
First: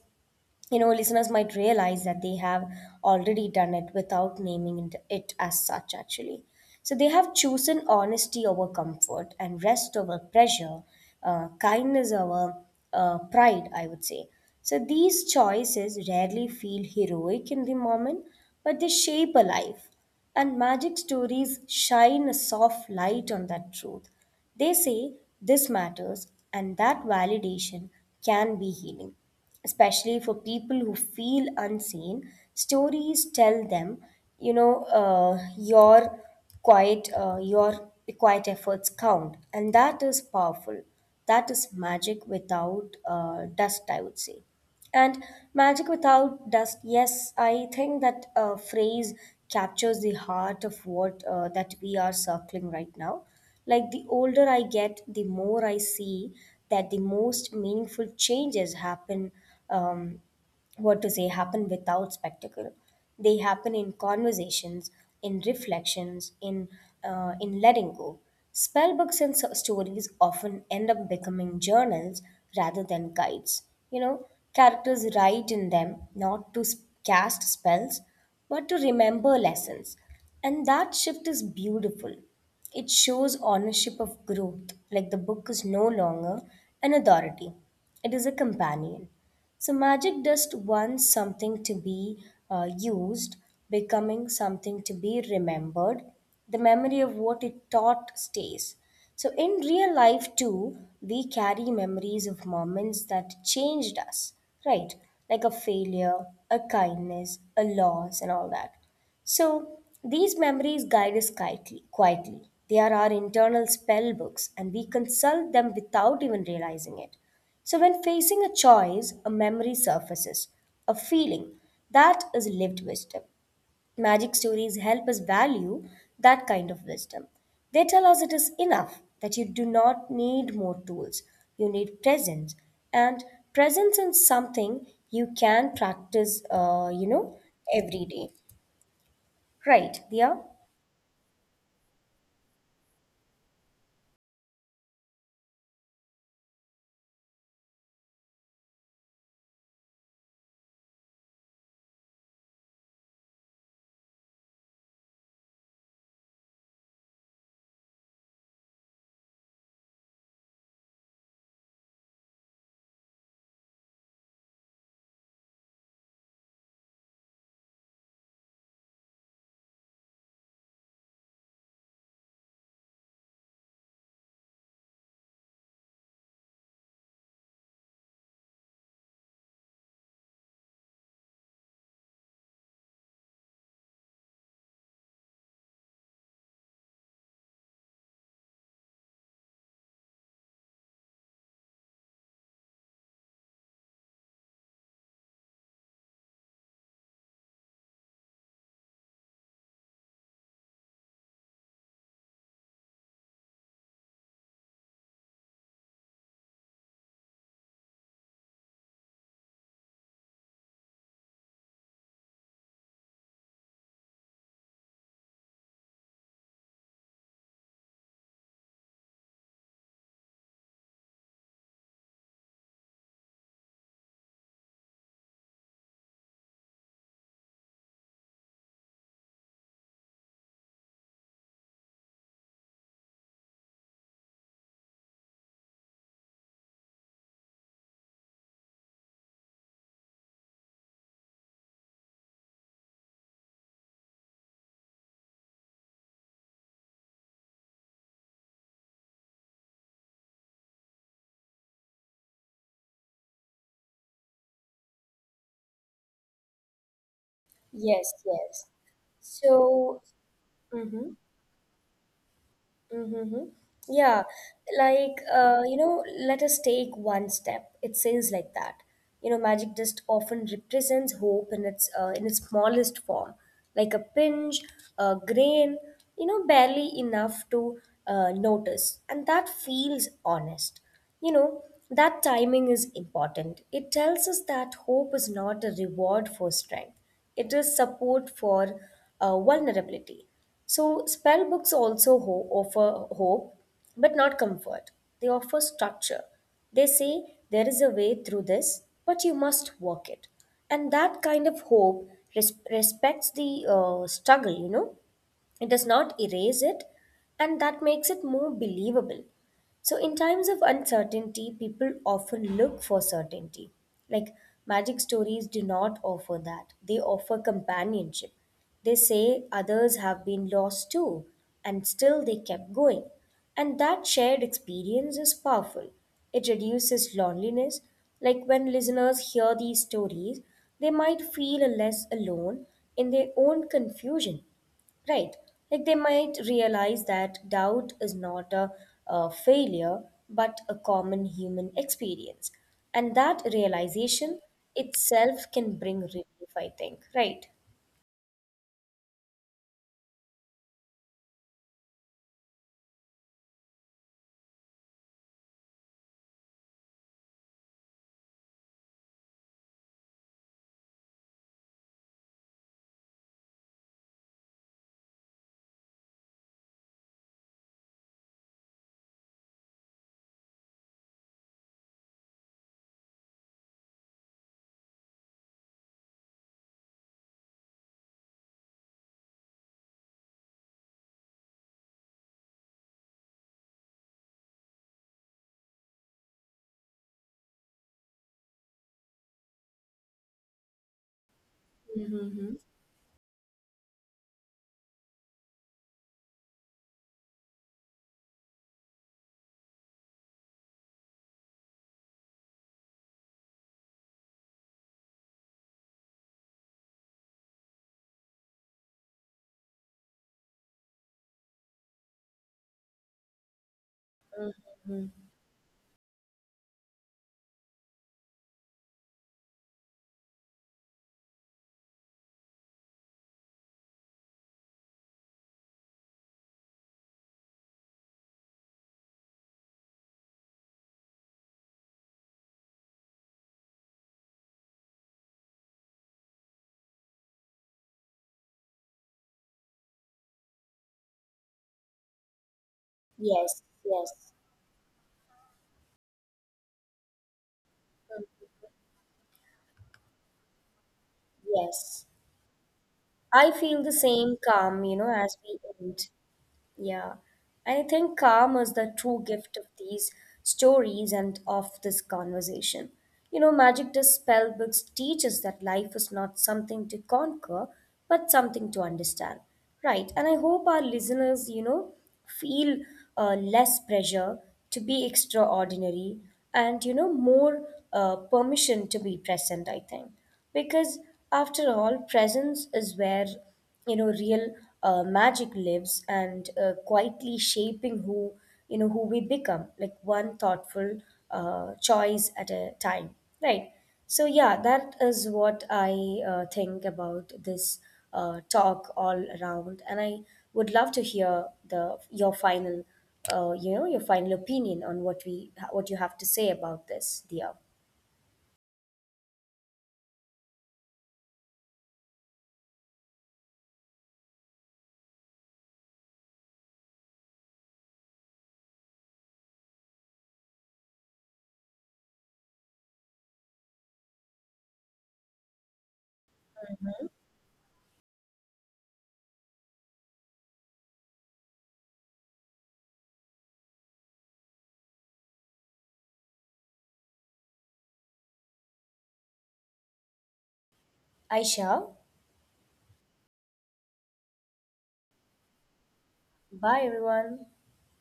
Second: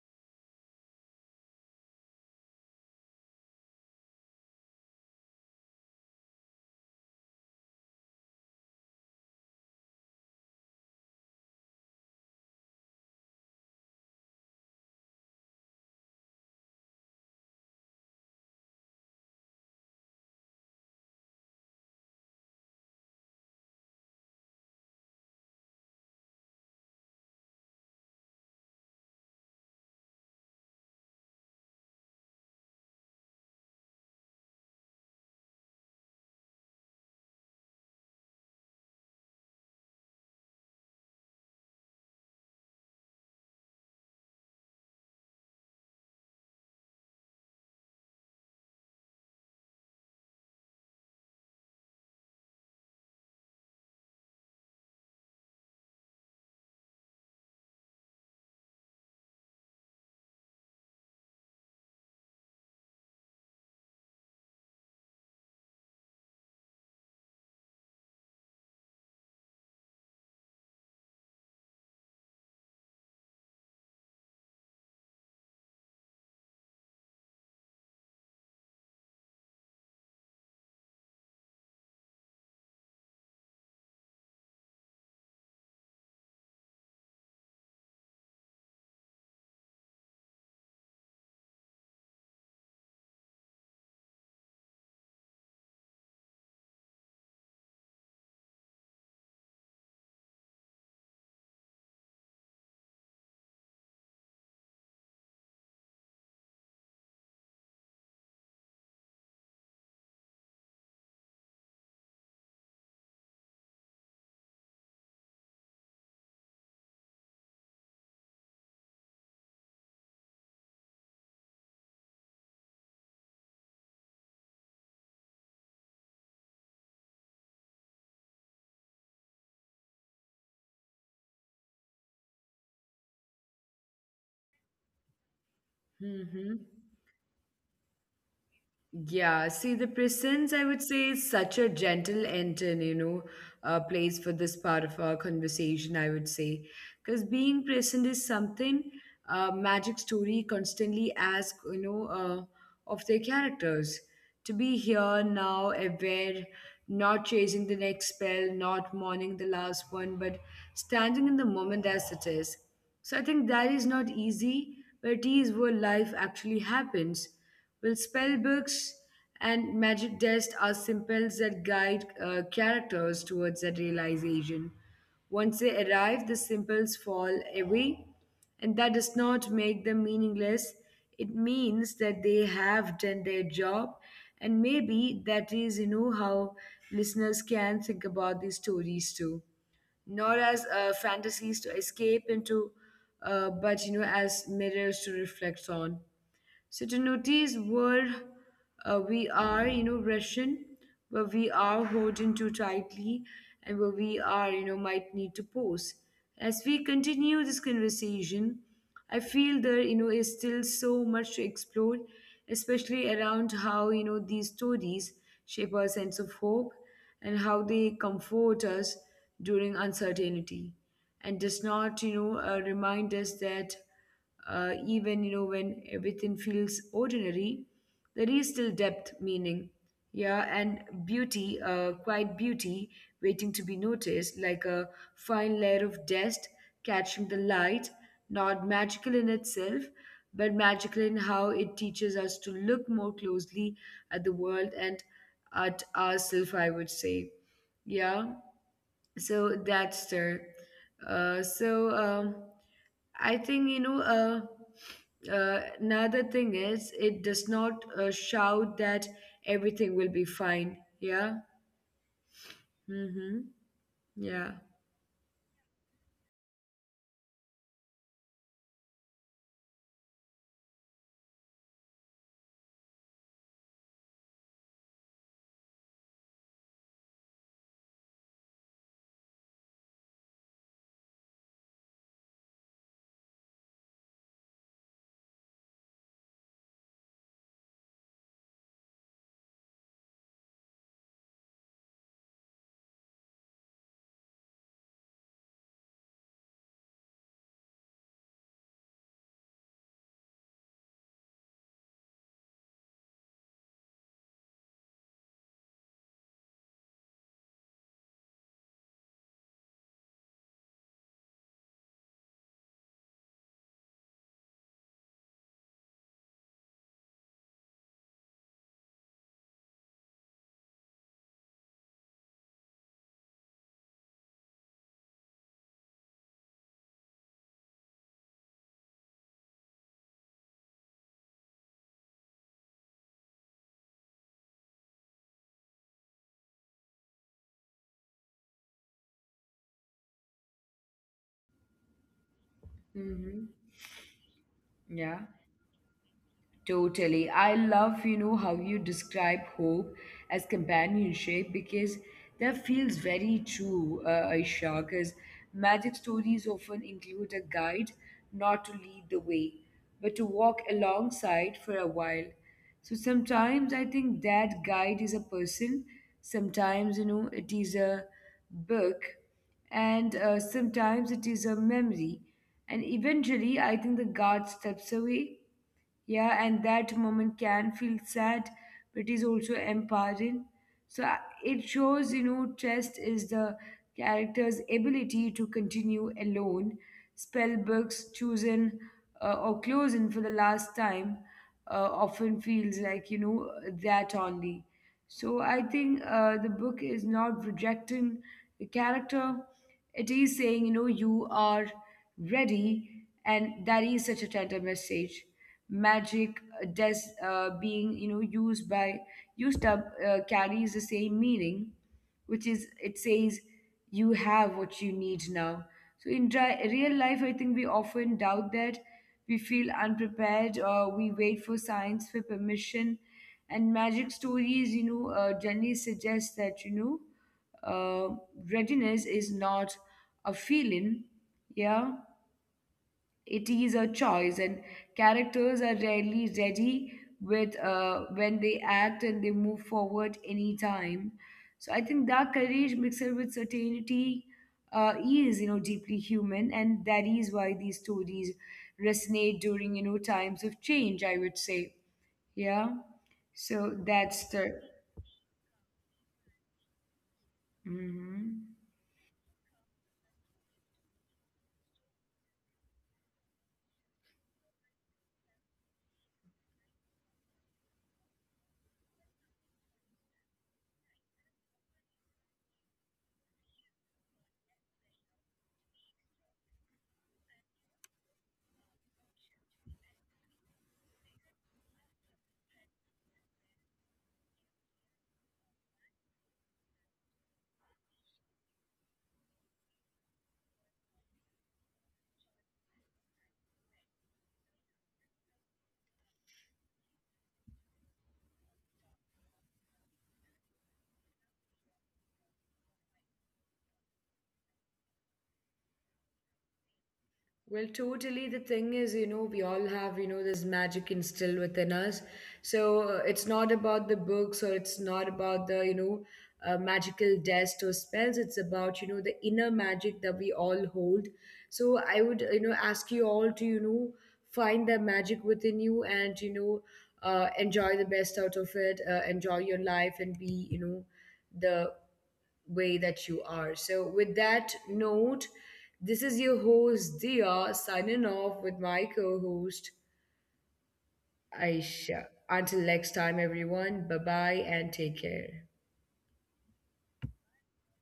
S2: you know, listeners might realize that they have already done it without naming it as such, actually. So they have chosen honesty over comfort and rest over pressure, kindness over pride, I would say. So these choices rarely feel heroic in the moment, but they shape a life. And magic stories shine a soft light on that truth. They say this matters, and that validation can be healing, especially for people who feel unseen. Stories tell them, you know, your quiet efforts count, and that is powerful. That is magic without dust, I would say. And magic without dust, yes, I think that phrase captures the heart of what that we are circling right now. Like the older I get, the more I see that the most meaningful changes happen um, what to say happen without spectacle. They happen in conversations, in reflections, in letting go. Spellbooks and stories often end up becoming journals rather than guides, you know. Characters write in them not to cast spells but to remember lessons, and that shift is beautiful. It shows ownership of growth. Like the book is no longer an authority, it is a companion. So magic dust wants something to be used, becoming something to be remembered. The memory of what it taught stays. So in real life too, we carry memories of moments that changed us, right? Like a failure, a kindness, a loss, and all that. So these memories guide us quietly. They are our internal spell books, and we consult them without even realizing it. So when facing a choice, a memory surfaces, a feeling that is lived wisdom. Magic stories help us value that kind of wisdom. They tell us it is enough, that you do not need more tools. You need presence. And presence is something you can
S1: Mm-hmm.
S2: practice, you know, every day.
S1: Yeah, see, the
S2: Right,
S1: presence, I
S2: Dia?
S1: would say, is such a gentle and, you know, place for this part of our conversation, I would say. Because being present is something Magic Story constantly asks, you know, of their characters to be here, now, aware, not chasing the next spell, not mourning the last one, but standing in the moment as it is. So I think that is not easy, but it is where life actually happens. Well, spell books and magic dust are symbols that guide characters towards that realization. Once they arrive, the symbols fall away, and that does not make them meaningless. It means that they have done their job, and maybe that is, you know, how listeners can think about these stories too, not as fantasies to escape into, but, you know, as mirrors to reflect on. So, to notice where we are, you know, Russian, where we are holding too tightly, and where we are, you know, might need to pause. As we continue this conversation, I feel there, you know, is still so much to explore, especially around how, you know, these stories shape our sense of hope and how they comfort us during uncertainty and does not, remind us that even, you know, when everything feels ordinary, there is still depth meaning. Yeah. And beauty, quiet beauty waiting to be noticed, like a fine layer of dust catching the light, not magical in itself, but magical in how it teaches us to look more closely at the world and at ourselves, I would say. Yeah. So that's there. uh, so um, I think, you know. Another thing is, it does not shout
S2: Yes,
S1: that
S2: yes.
S1: everything will be fine.
S2: So,
S1: Yeah.
S2: mm-hmm.
S1: Mm-hmm.
S2: Mm-hmm.
S1: Yeah.
S2: Yeah, like you know, let us take one step. It says like that. You know, magic just often represents hope in its in its smallest form, like a pinch, a grain. You know, barely enough to notice, and that feels honest. You know, that timing is important. It tells us that hope is not a reward for strength; it is support for vulnerability. So, spell books also offer hope, but not comfort. They offer structure. They say there is a way through this, but you must work it. And that kind of hope respects the struggle, you know. It does not erase it, and that makes it more believable. So, in times of uncertainty, people often look for certainty. Like magic stories do not offer that, they offer companionship. They say others have been lost too, and still they kept going. And that shared experience is powerful. It reduces loneliness. Like when listeners hear these stories, they might feel less alone in their own confusion. Right. Like they might realize that doubt is not a, failure, but a common human experience. And that
S1: Mm-hmm.
S2: realization itself
S1: Yeah.
S2: can bring relief, I think. Right.
S1: Totally. I love, you know, how you describe hope as companionship, because that feels very true, Aisha, because magic stories often include a guide not to lead the way, but to walk alongside for a while. So sometimes I think that guide is a person, sometimes, you know, it is a book, and sometimes it is a memory. And eventually, I think the guard steps away. Yeah, and that moment can feel sad but is also empowering. so I- it shows, you know, trust is the character's ability to continue alone. Spell books chosen or closing for the last time often
S2: Mm-hmm.
S1: feels like, you know, that only. So I think the book is not rejecting the character. It is saying, you know, you are ready, and that is such a tender message. Magic, being, you know, used up, carries the same meaning, which is it says you have what you need now. So in real life, I think we often doubt that. We feel unprepared, or we wait for science for permission. And magic stories, you know, generally suggest that, uh, readiness is not a feeling. Yeah. It is a choice, and characters are rarely ready with when they act, and they move forward anytime. So I think that courage mixed with
S2: Yes, yes,
S1: certainty is, you know, deeply human, and that is why these stories resonate during, you know, times of change. I would say,
S2: yes.
S1: yeah.
S2: I feel
S1: So
S2: the same
S1: that's the.
S2: calm, you know, as we end. Yeah, I think calm
S1: Mhm.
S2: is the true gift of these stories and of this conversation. You know, Magic the Spell books teach us that life is not something to conquer, but something to understand. Right, and I hope our listeners, you know, feel less pressure to be extraordinary, and you know, more permission to be present, I think. Because after all, presence is where, you know, real magic lives, and quietly shaping who, you know, who we become, like one thoughtful choice at a time, right? So yeah, that is what I think about this talk all around, and I would love to hear the your final you know, your final opinion on what we what you have to say about this, dear
S1: Well, totally. The thing is, you know, we all have, you know, this magic instilled within us. So it's not about the books, or it's not about the, you know, magical dust or spells. It's about, you know, the inner magic that we all hold. So I would, you know, ask you all to, you know, find that magic within you and, you know, enjoy the best out of it, enjoy your life, and be, you know, the way that you are. So, with that note, this is your host, Dia, signing off with my co host,
S2: Aisha.
S1: Aisha. Until next time, everyone, bye bye and take care.
S2: Bye, everyone.